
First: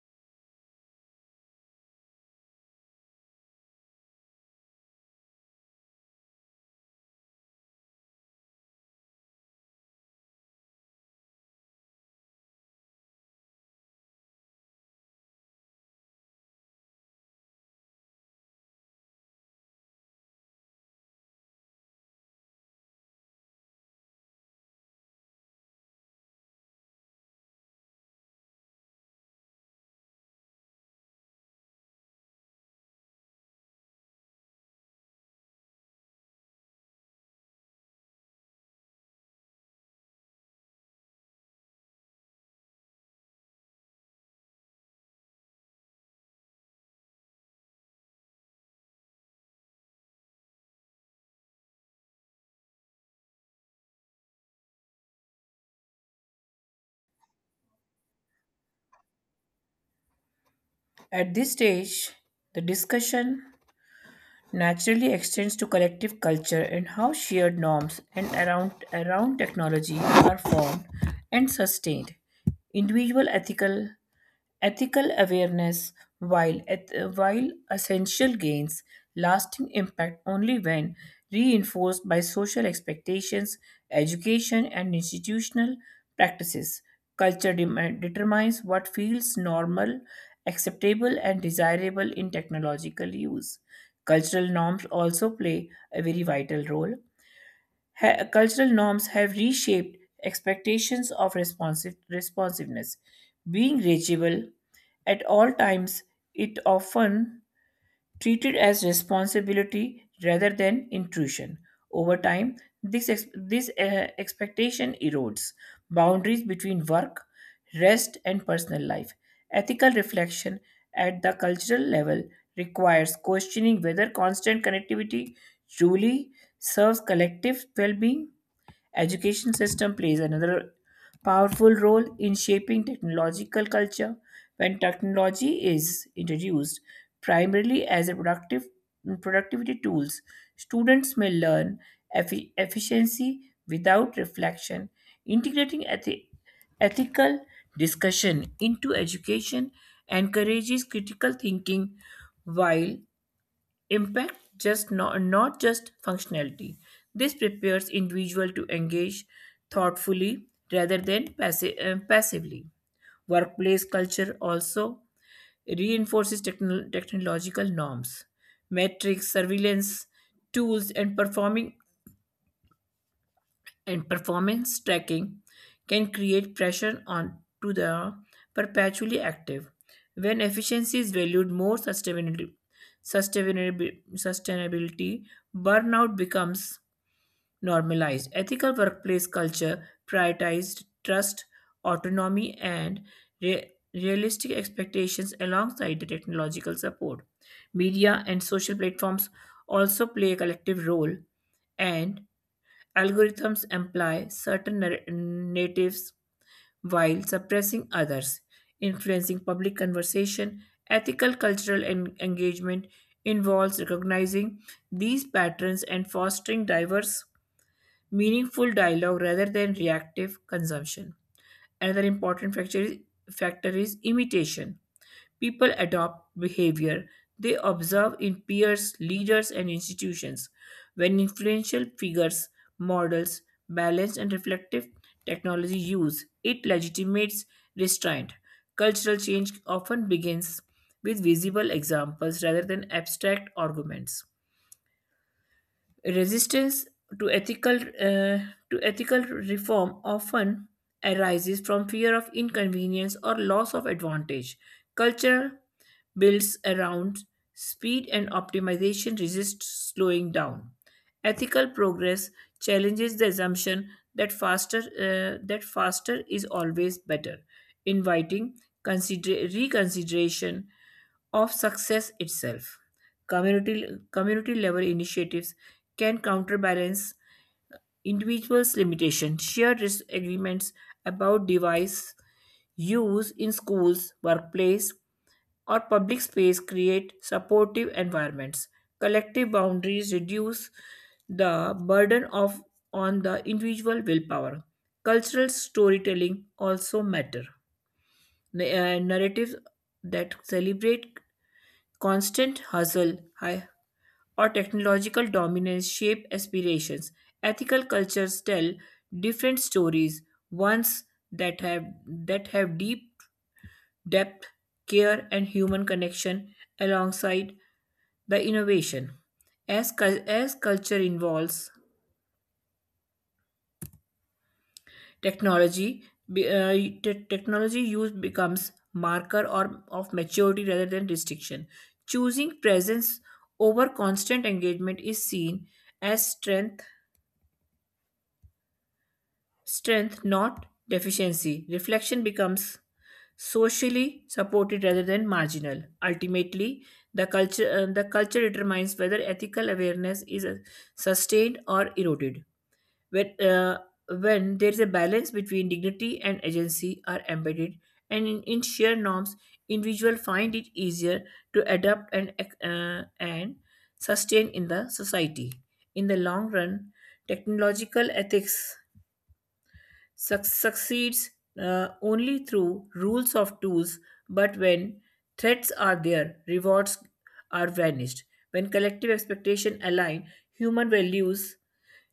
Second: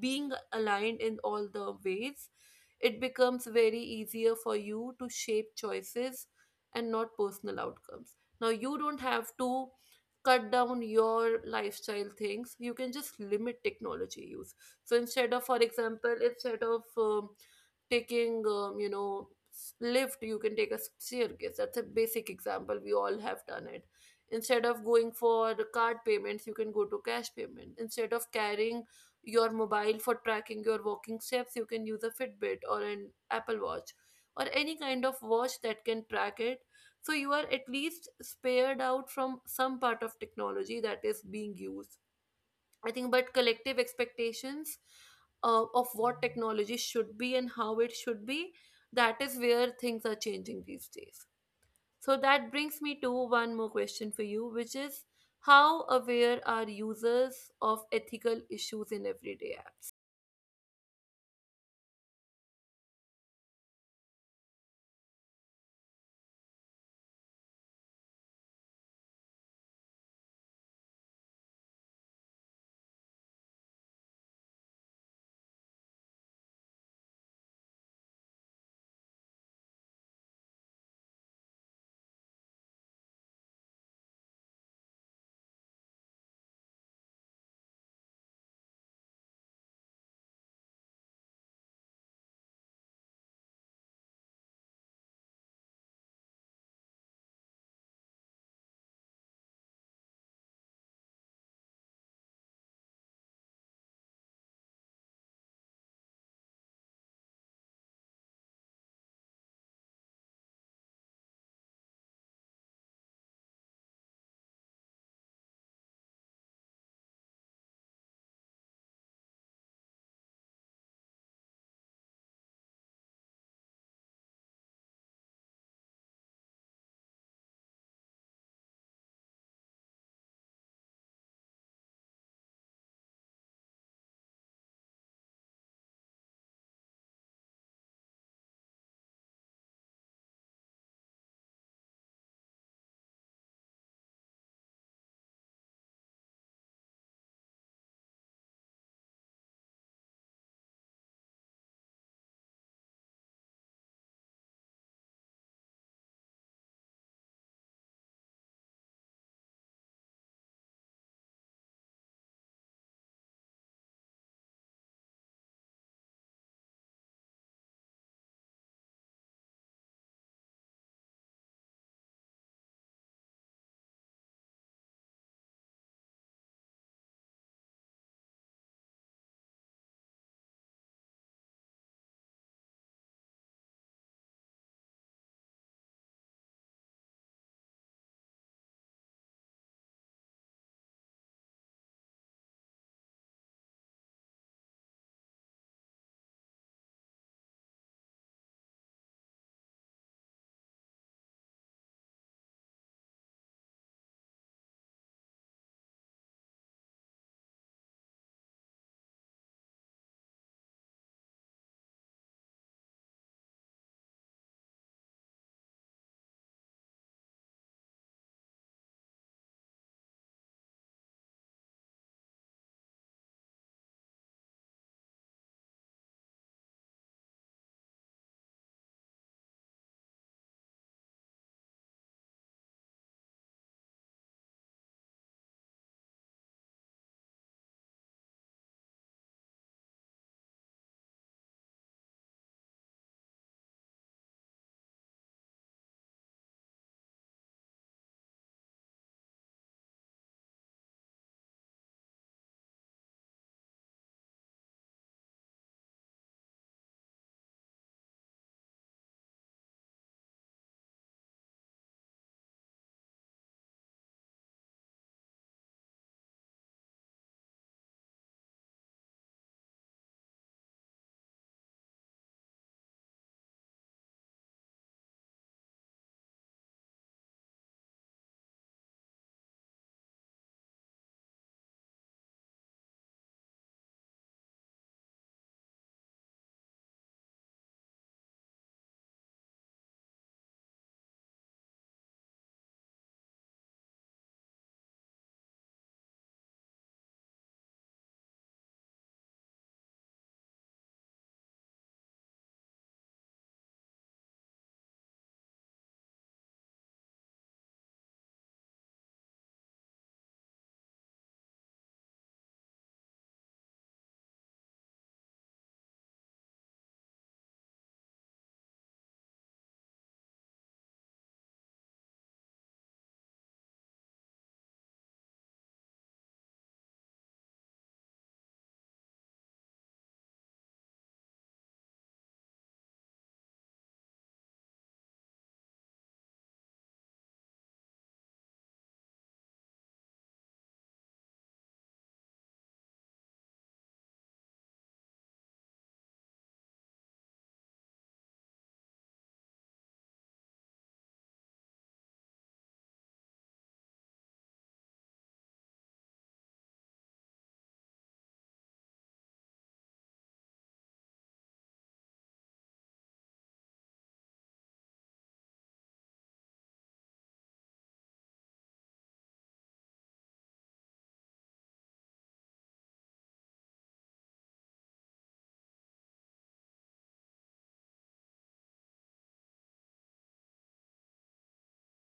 Speaker 1: being aligned in all the ways, it becomes very easier for you to shape choices and not personal outcomes. Now you don't have to cut down your lifestyle things. You can just limit technology use. So instead of, for example, instead of taking, lift, you can take a staircase. That's a basic example, we all have done it. Instead of going for card payments, you can go to cash payment. Instead of carrying your mobile for tracking your walking steps, you can use a Fitbit or an Apple Watch or any kind of watch that can track it. So you are at least spared out from some part of technology that is being used, I think. But collective expectations of what technology should be and how it should be, that is where things are changing these days. So that brings me to one more question for you, which is, how aware are users of ethical issues in everyday apps?
Speaker 2: At this stage, the discussion naturally extends to collective culture and how shared norms around technology are formed and sustained. Individual ethical awareness, while essential, gains lasting impact only when reinforced by social expectations, education, and institutional practices. Culture determines what feels normal, acceptable, and desirable in technological use. Cultural norms also play a very vital role. Cultural norms have reshaped expectations of responsiveness. Being reachable at all times, it often treated as responsibility rather than intrusion. Over time, this expectation erodes boundaries between work, rest, and personal life. Ethical reflection at the cultural level requires questioning whether constant connectivity truly serves collective well being. Education system plays another powerful role in shaping technological culture when technology is introduced primarily as a productive productivity tools, students may learn efficiency without reflection, integrating ethical discussion into education encourages critical thinking while impact, just not, not just functionality. This prepares individual to engage thoughtfully rather than passively. Workplace culture also reinforces technological norms, metrics, surveillance tools, and performance tracking, can create pressure on to the perpetually active. When efficiency is valued more sustainability, burnout becomes normalized. Ethical workplace culture prioritizes trust, autonomy, and realistic expectations alongside the technological support. Media and social platforms also play a collective role, and algorithms employ certain narratives while suppressing others, influencing public conversation. Ethical cultural engagement involves recognizing these patterns and fostering diverse, meaningful dialogue rather than reactive consumption. Another important factor is imitation. People adopt behavior they observe in peers, leaders, and institutions. When influential figures, models, balanced and reflective technology use, it legitimates restraint. Cultural change often begins with visible examples rather than abstract arguments. Resistance to ethical uh, to ethical reform often arises from fear of inconvenience or loss of advantage. Culture builds around speed and optimization resists slowing down. Ethical progress challenges the assumption that faster is always better, inviting reconsideration of success itself. Community, community level initiatives can counterbalance individuals' limitations. Shared agreements about device use in schools, workplace, or public space create supportive environments. Collective boundaries reduce the burden of on the individual willpower. Cultural storytelling also matter. Narratives that celebrate constant hustle or technological dominance shape aspirations. Ethical cultures tell different stories, ones that have that have deep depth, care, and human connection alongside the innovation. As culture involves technology, be- uh, technology use becomes marker or of maturity rather than restriction. Choosing presence over constant engagement is seen as strength, not deficiency. Reflection becomes socially supported rather than marginal. Ultimately, the culture determines whether ethical awareness is sustained or eroded. When, uh, when there is a balance between dignity and agency are embedded, in sheer norms, individuals find it easier to adapt and uh, and sustain in the society. In the long run, technological ethics succeeds only through rules of tools, but when threats are there, rewards are vanished. When collective expectation align, human values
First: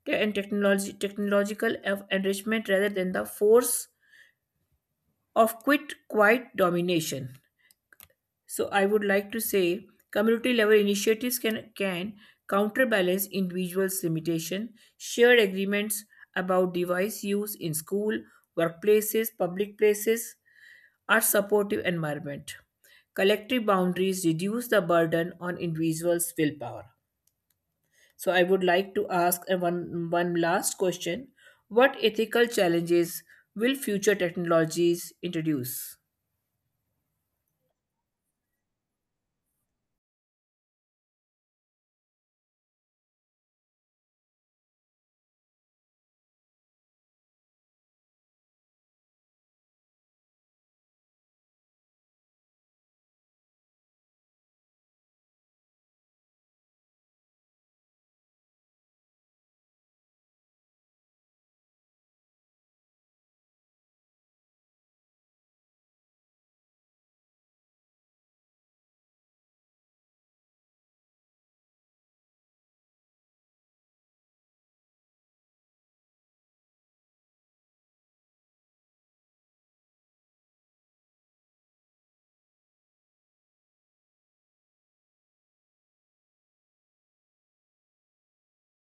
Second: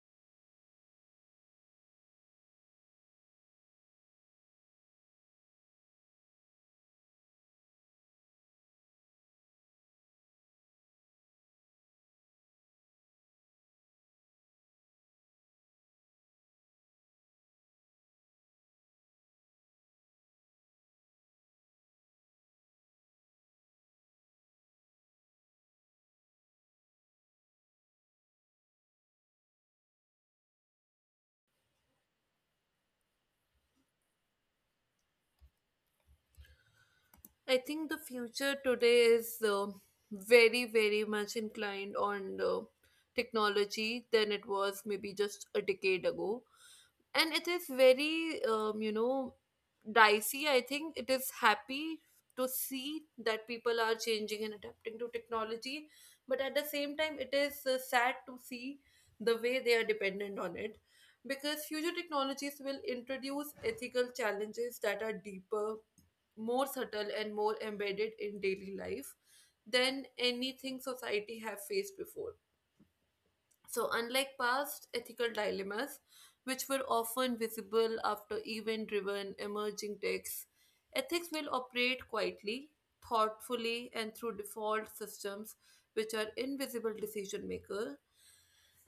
Speaker 2: and technological of enrichment rather than the force of quit quiet domination. So I would like to say community level initiatives can counterbalance individuals' limitation. Shared agreements about device use in school, workplaces, public places are supportive environment. Collective boundaries reduce the burden on individuals' willpower. So I would like to ask a one last question. What ethical challenges will future technologies introduce?
Speaker 1: I think the future today is very, very much inclined on technology than it was maybe just a decade ago. And it is very, dicey. I think it is happy to see that people are changing and adapting to technology, but at the same time it is sad to see the way they are dependent on it. Because future technologies will introduce ethical challenges that are deeper, more subtle and more embedded in daily life than anything society have faced before. So, unlike past ethical dilemmas, which were often visible after event driven emerging texts, ethics will operate quietly, thoughtfully, and through default systems which are invisible decision makers.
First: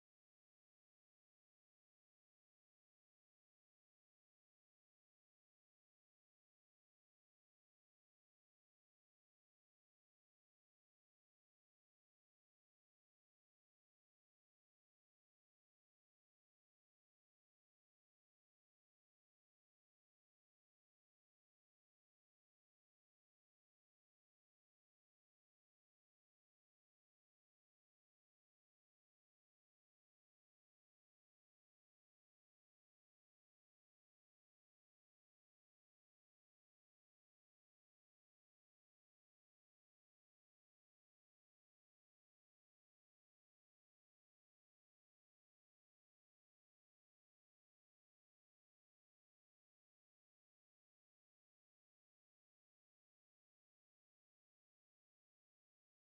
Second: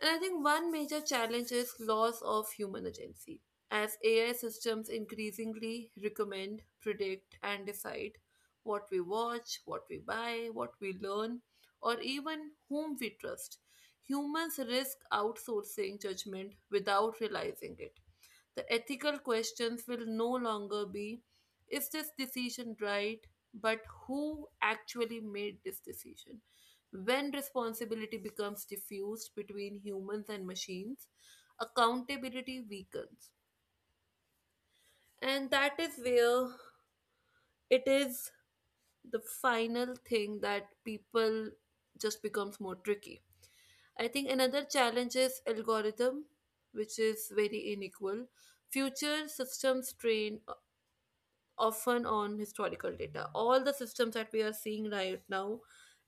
Speaker 1: And I think one major challenge is loss of human agency. As AI systems increasingly recommend, predict, and decide what we watch, what we buy, what we learn, or even whom we trust, humans risk outsourcing judgment without realizing it. The ethical questions will no longer be, is this decision right, but who actually made this decision? When responsibility becomes diffused between humans and machines, accountability weakens. And that is where it is the final thing that people just becomes more tricky. I think another challenge is algorithm, which is very unequal. Future systems trained often on historical data. All the systems that we are seeing right now,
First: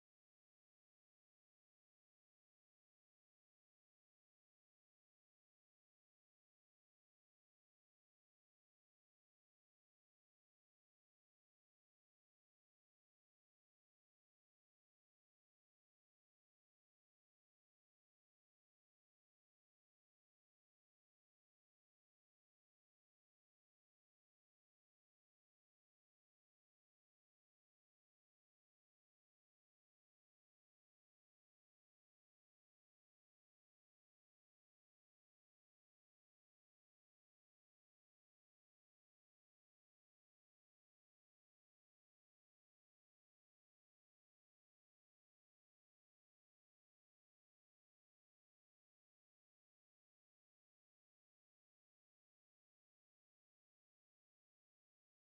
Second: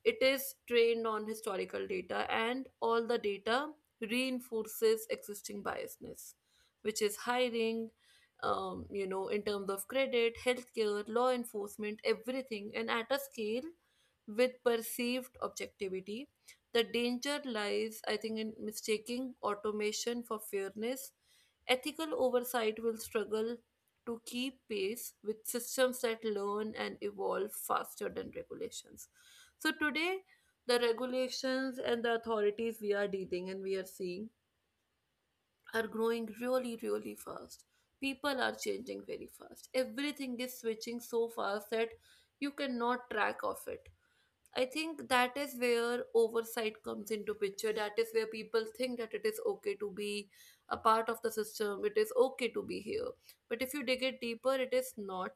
Speaker 1: it is trained on historical data, and all the data reinforces existing biasness, which is hiring, in terms of credit, healthcare, law enforcement, everything, and at a scale with perceived objectivity. The danger lies, I think, in mistaking automation for fairness. Ethical oversight will struggle to keep pace with systems that learn and evolve faster than regulations. So today, the regulations and the authorities we are dealing and we are seeing are growing really, really fast. People are changing very fast. Everything is switching so fast that you cannot track of it. I think that is where oversight comes into picture. That is where people think that it is okay to be a part of the system. It is okay to be here. But if you dig it deeper, it is not,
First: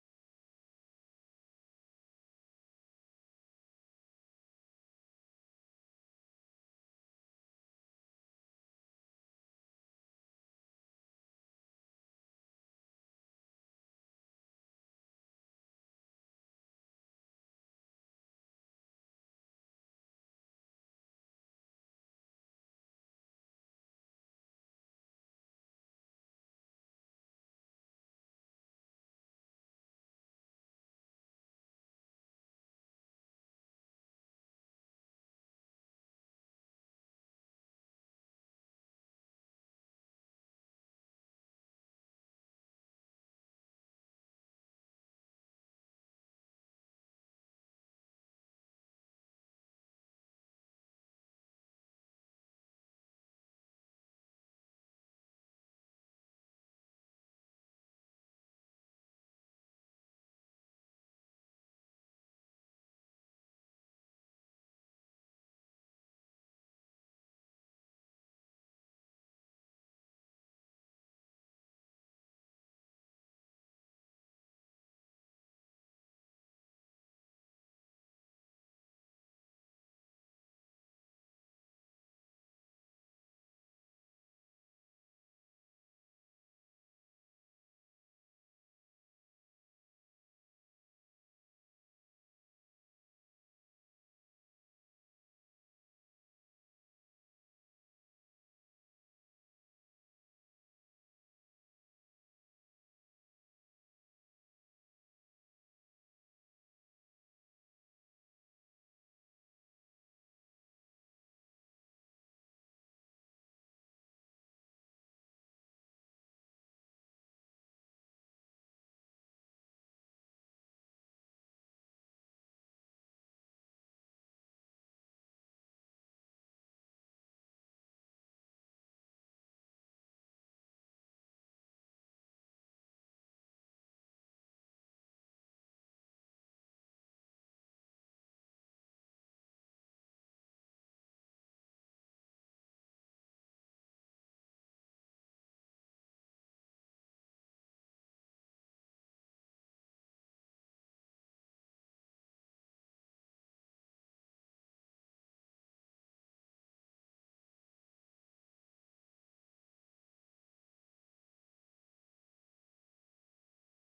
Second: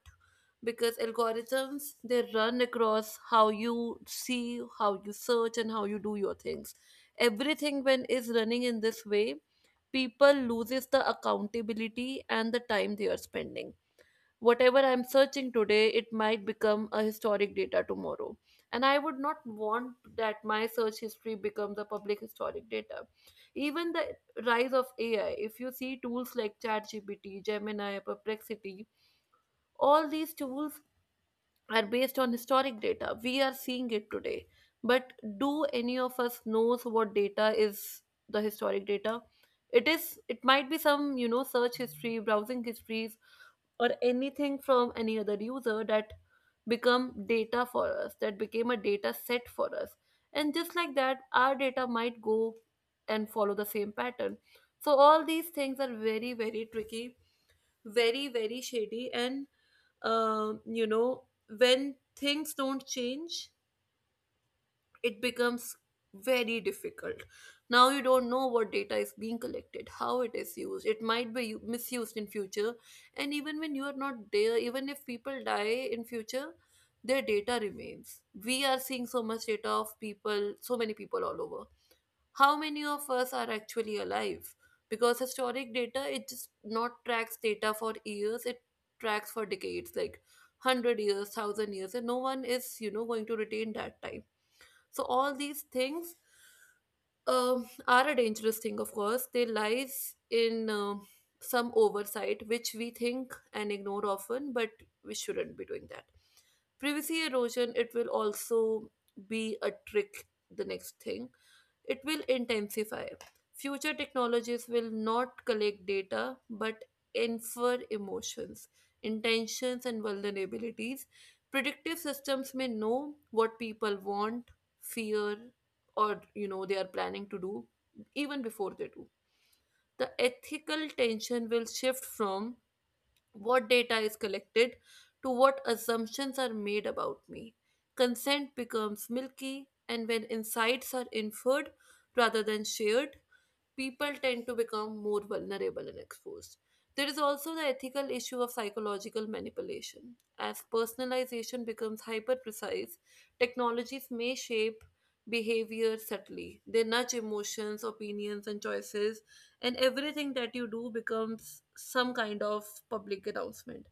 Speaker 1: because algorithms, they run across how you see, how you search and how you do your things. Everything when is running in this way, people loses the accountability and the time they are spending. Whatever I'm searching today, it might become a historic data tomorrow. And I would not want that my search history becomes a public historic data. Even the rise of AI, if you see tools like ChatGPT, Gemini, Perplexity, all these tools are based on historic data. We are seeing it today. But do any of us knows what data is the historic data? It might be some, you know, search history, browsing history, or anything from any other user that become data for us, that became a data set for us, and just like that our data might go and follow the same pattern. So all these things are very very tricky, very very shady, and um, you know when things don't change, it becomes very difficult. Now you don't know what data is being collected, how it is used. It might be misused in future, and even when you are not there, even if people die in future, their data remains. We are seeing so much data of people, so many people all over. How many of us are actually alive? Because historic data, it just not tracks data for years. It tracks for decades, like 100 years, 1,000 years, and no one is, you know, going to retain that time. So all these things, are a dangerous thing, of course. They lies in some oversight, which we think and ignore often, but we shouldn't be doing that. Privacy erosion, it will also be a trick, the next thing. It will intensify. Future technologies will not collect data but infer emotions, intentions, and vulnerabilities. Predictive systems may know what people want, fear, or, you know, they are planning to do even before they do. The ethical tension will shift from what data is collected to what assumptions are made about me. Consent becomes milky, and when insights are inferred rather than shared, people tend to become more vulnerable and exposed. There is also the ethical issue of psychological manipulation. As personalization becomes hyper precise, technologies may shape behavior subtly. They nudge emotions, opinions, and choices, and everything that you do becomes some kind of public announcement.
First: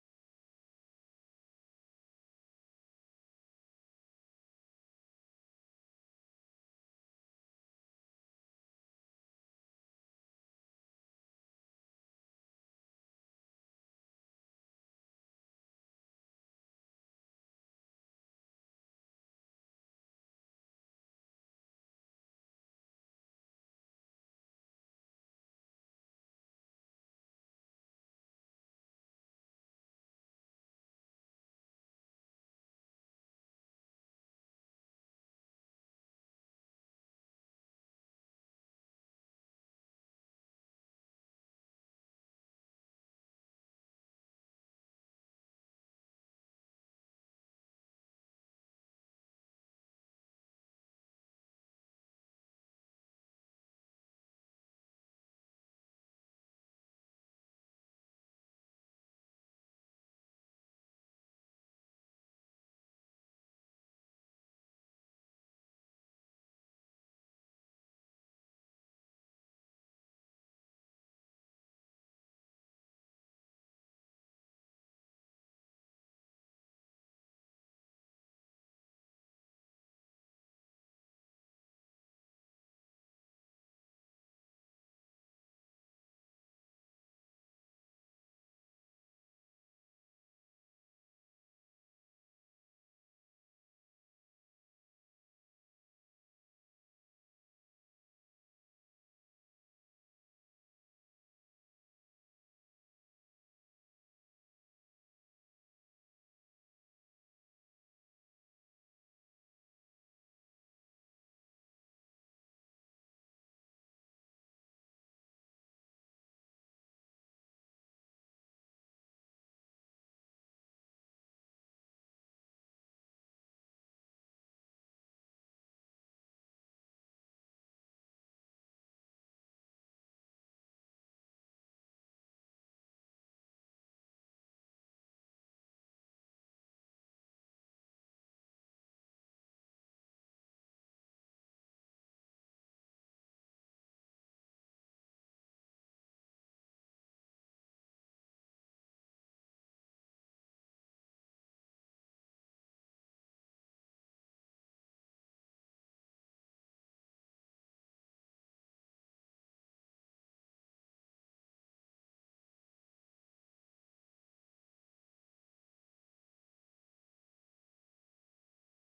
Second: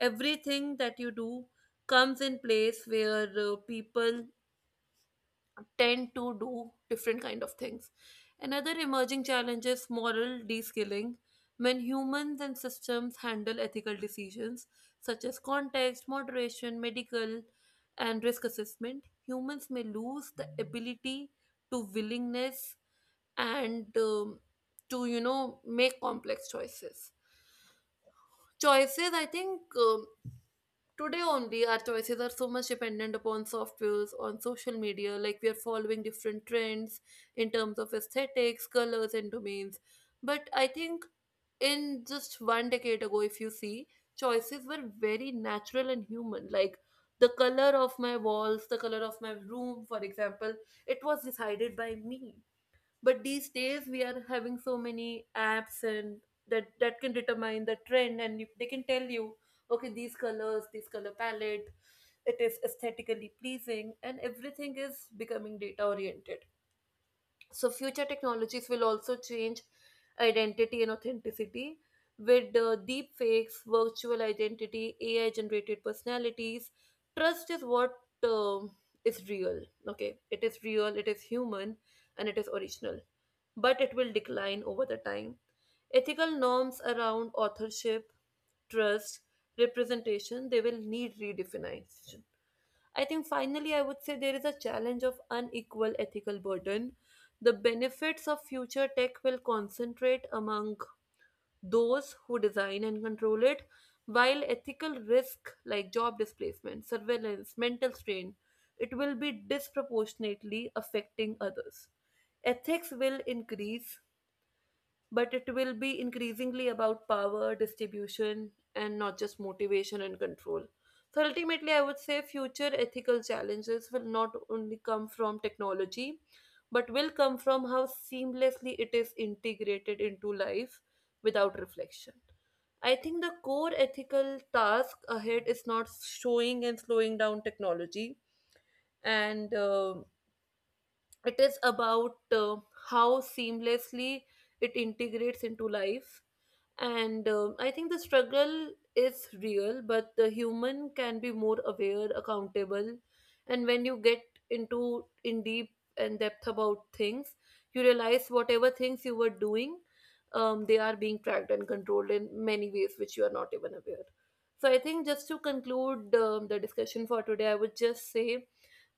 Speaker 1: Everything that you do comes in place where people tend to do different kind of things. Another emerging challenge is moral descaling. When humans and systems handle ethical decisions such as context, moderation, medical, and risk assessment, humans may lose the ability, to willingness, and to, you know, make complex choices. Choices, I think, today only, our choices are so much dependent upon softwares, on social media, like we are following different trends in terms of aesthetics, colors, and domains. But I think in just one decade ago, if you see, choices were very natural and human. Like the color of my walls, the color of my room, for example, it was decided by me, but these days we are having so many apps and that can determine the trend, and you, they can tell you, okay, these colors, this color palette, it is aesthetically pleasing, and everything is becoming data oriented. So future technologies will also change identity and authenticity with deep fakes, virtual identity, AI generated personalities. Trust is what um, is real. Okay, it is real, it is human, and it is original, but it will decline over the time. Ethical norms around authorship, trust, representation, they will need redefinition. I think finally, I would say there is a challenge of unequal ethical burden. The benefits of future tech will concentrate among those who design and control it, while ethical risk like job displacement, surveillance, mental strain, it will be disproportionately affecting others. Ethics will increase, but it will be increasingly about power distribution and not just motivation and control. So ultimately I would say future ethical challenges will not only come from technology but will come from how seamlessly it is integrated into life without reflection. I think the core ethical task ahead is not showing and slowing down technology, and it is about, how seamlessly it integrates into life. And I think the struggle is real, but the human can be more aware, accountable, and when you get into in deep and depth about things, you realize whatever things you were doing, they are being tracked and controlled in many ways which you are not even aware. So I think, just to conclude the discussion for today, I would just say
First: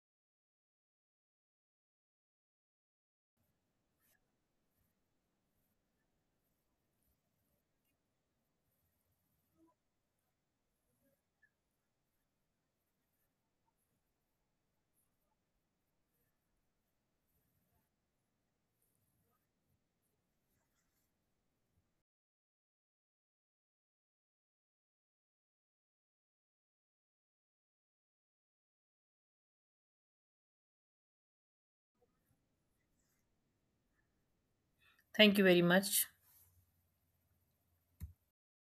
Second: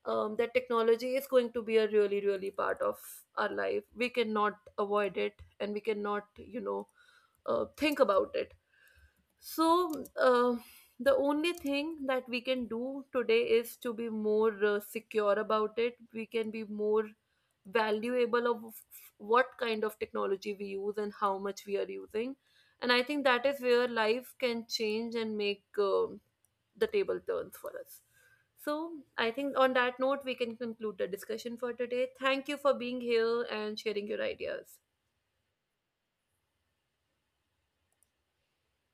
Speaker 1: that technology is going to be a really really part of our life. We cannot avoid it, and we cannot, you know, think about it. So, uh, the only thing that we can do today is to be more secure about it. We can be more valuable of what kind of technology we use and how much we are using. And I think that is where life can change and make, the table turns for us. So, I think on that note, we can conclude the discussion for today. Thank you for being here and sharing your ideas.
Speaker 2: Thank you very much.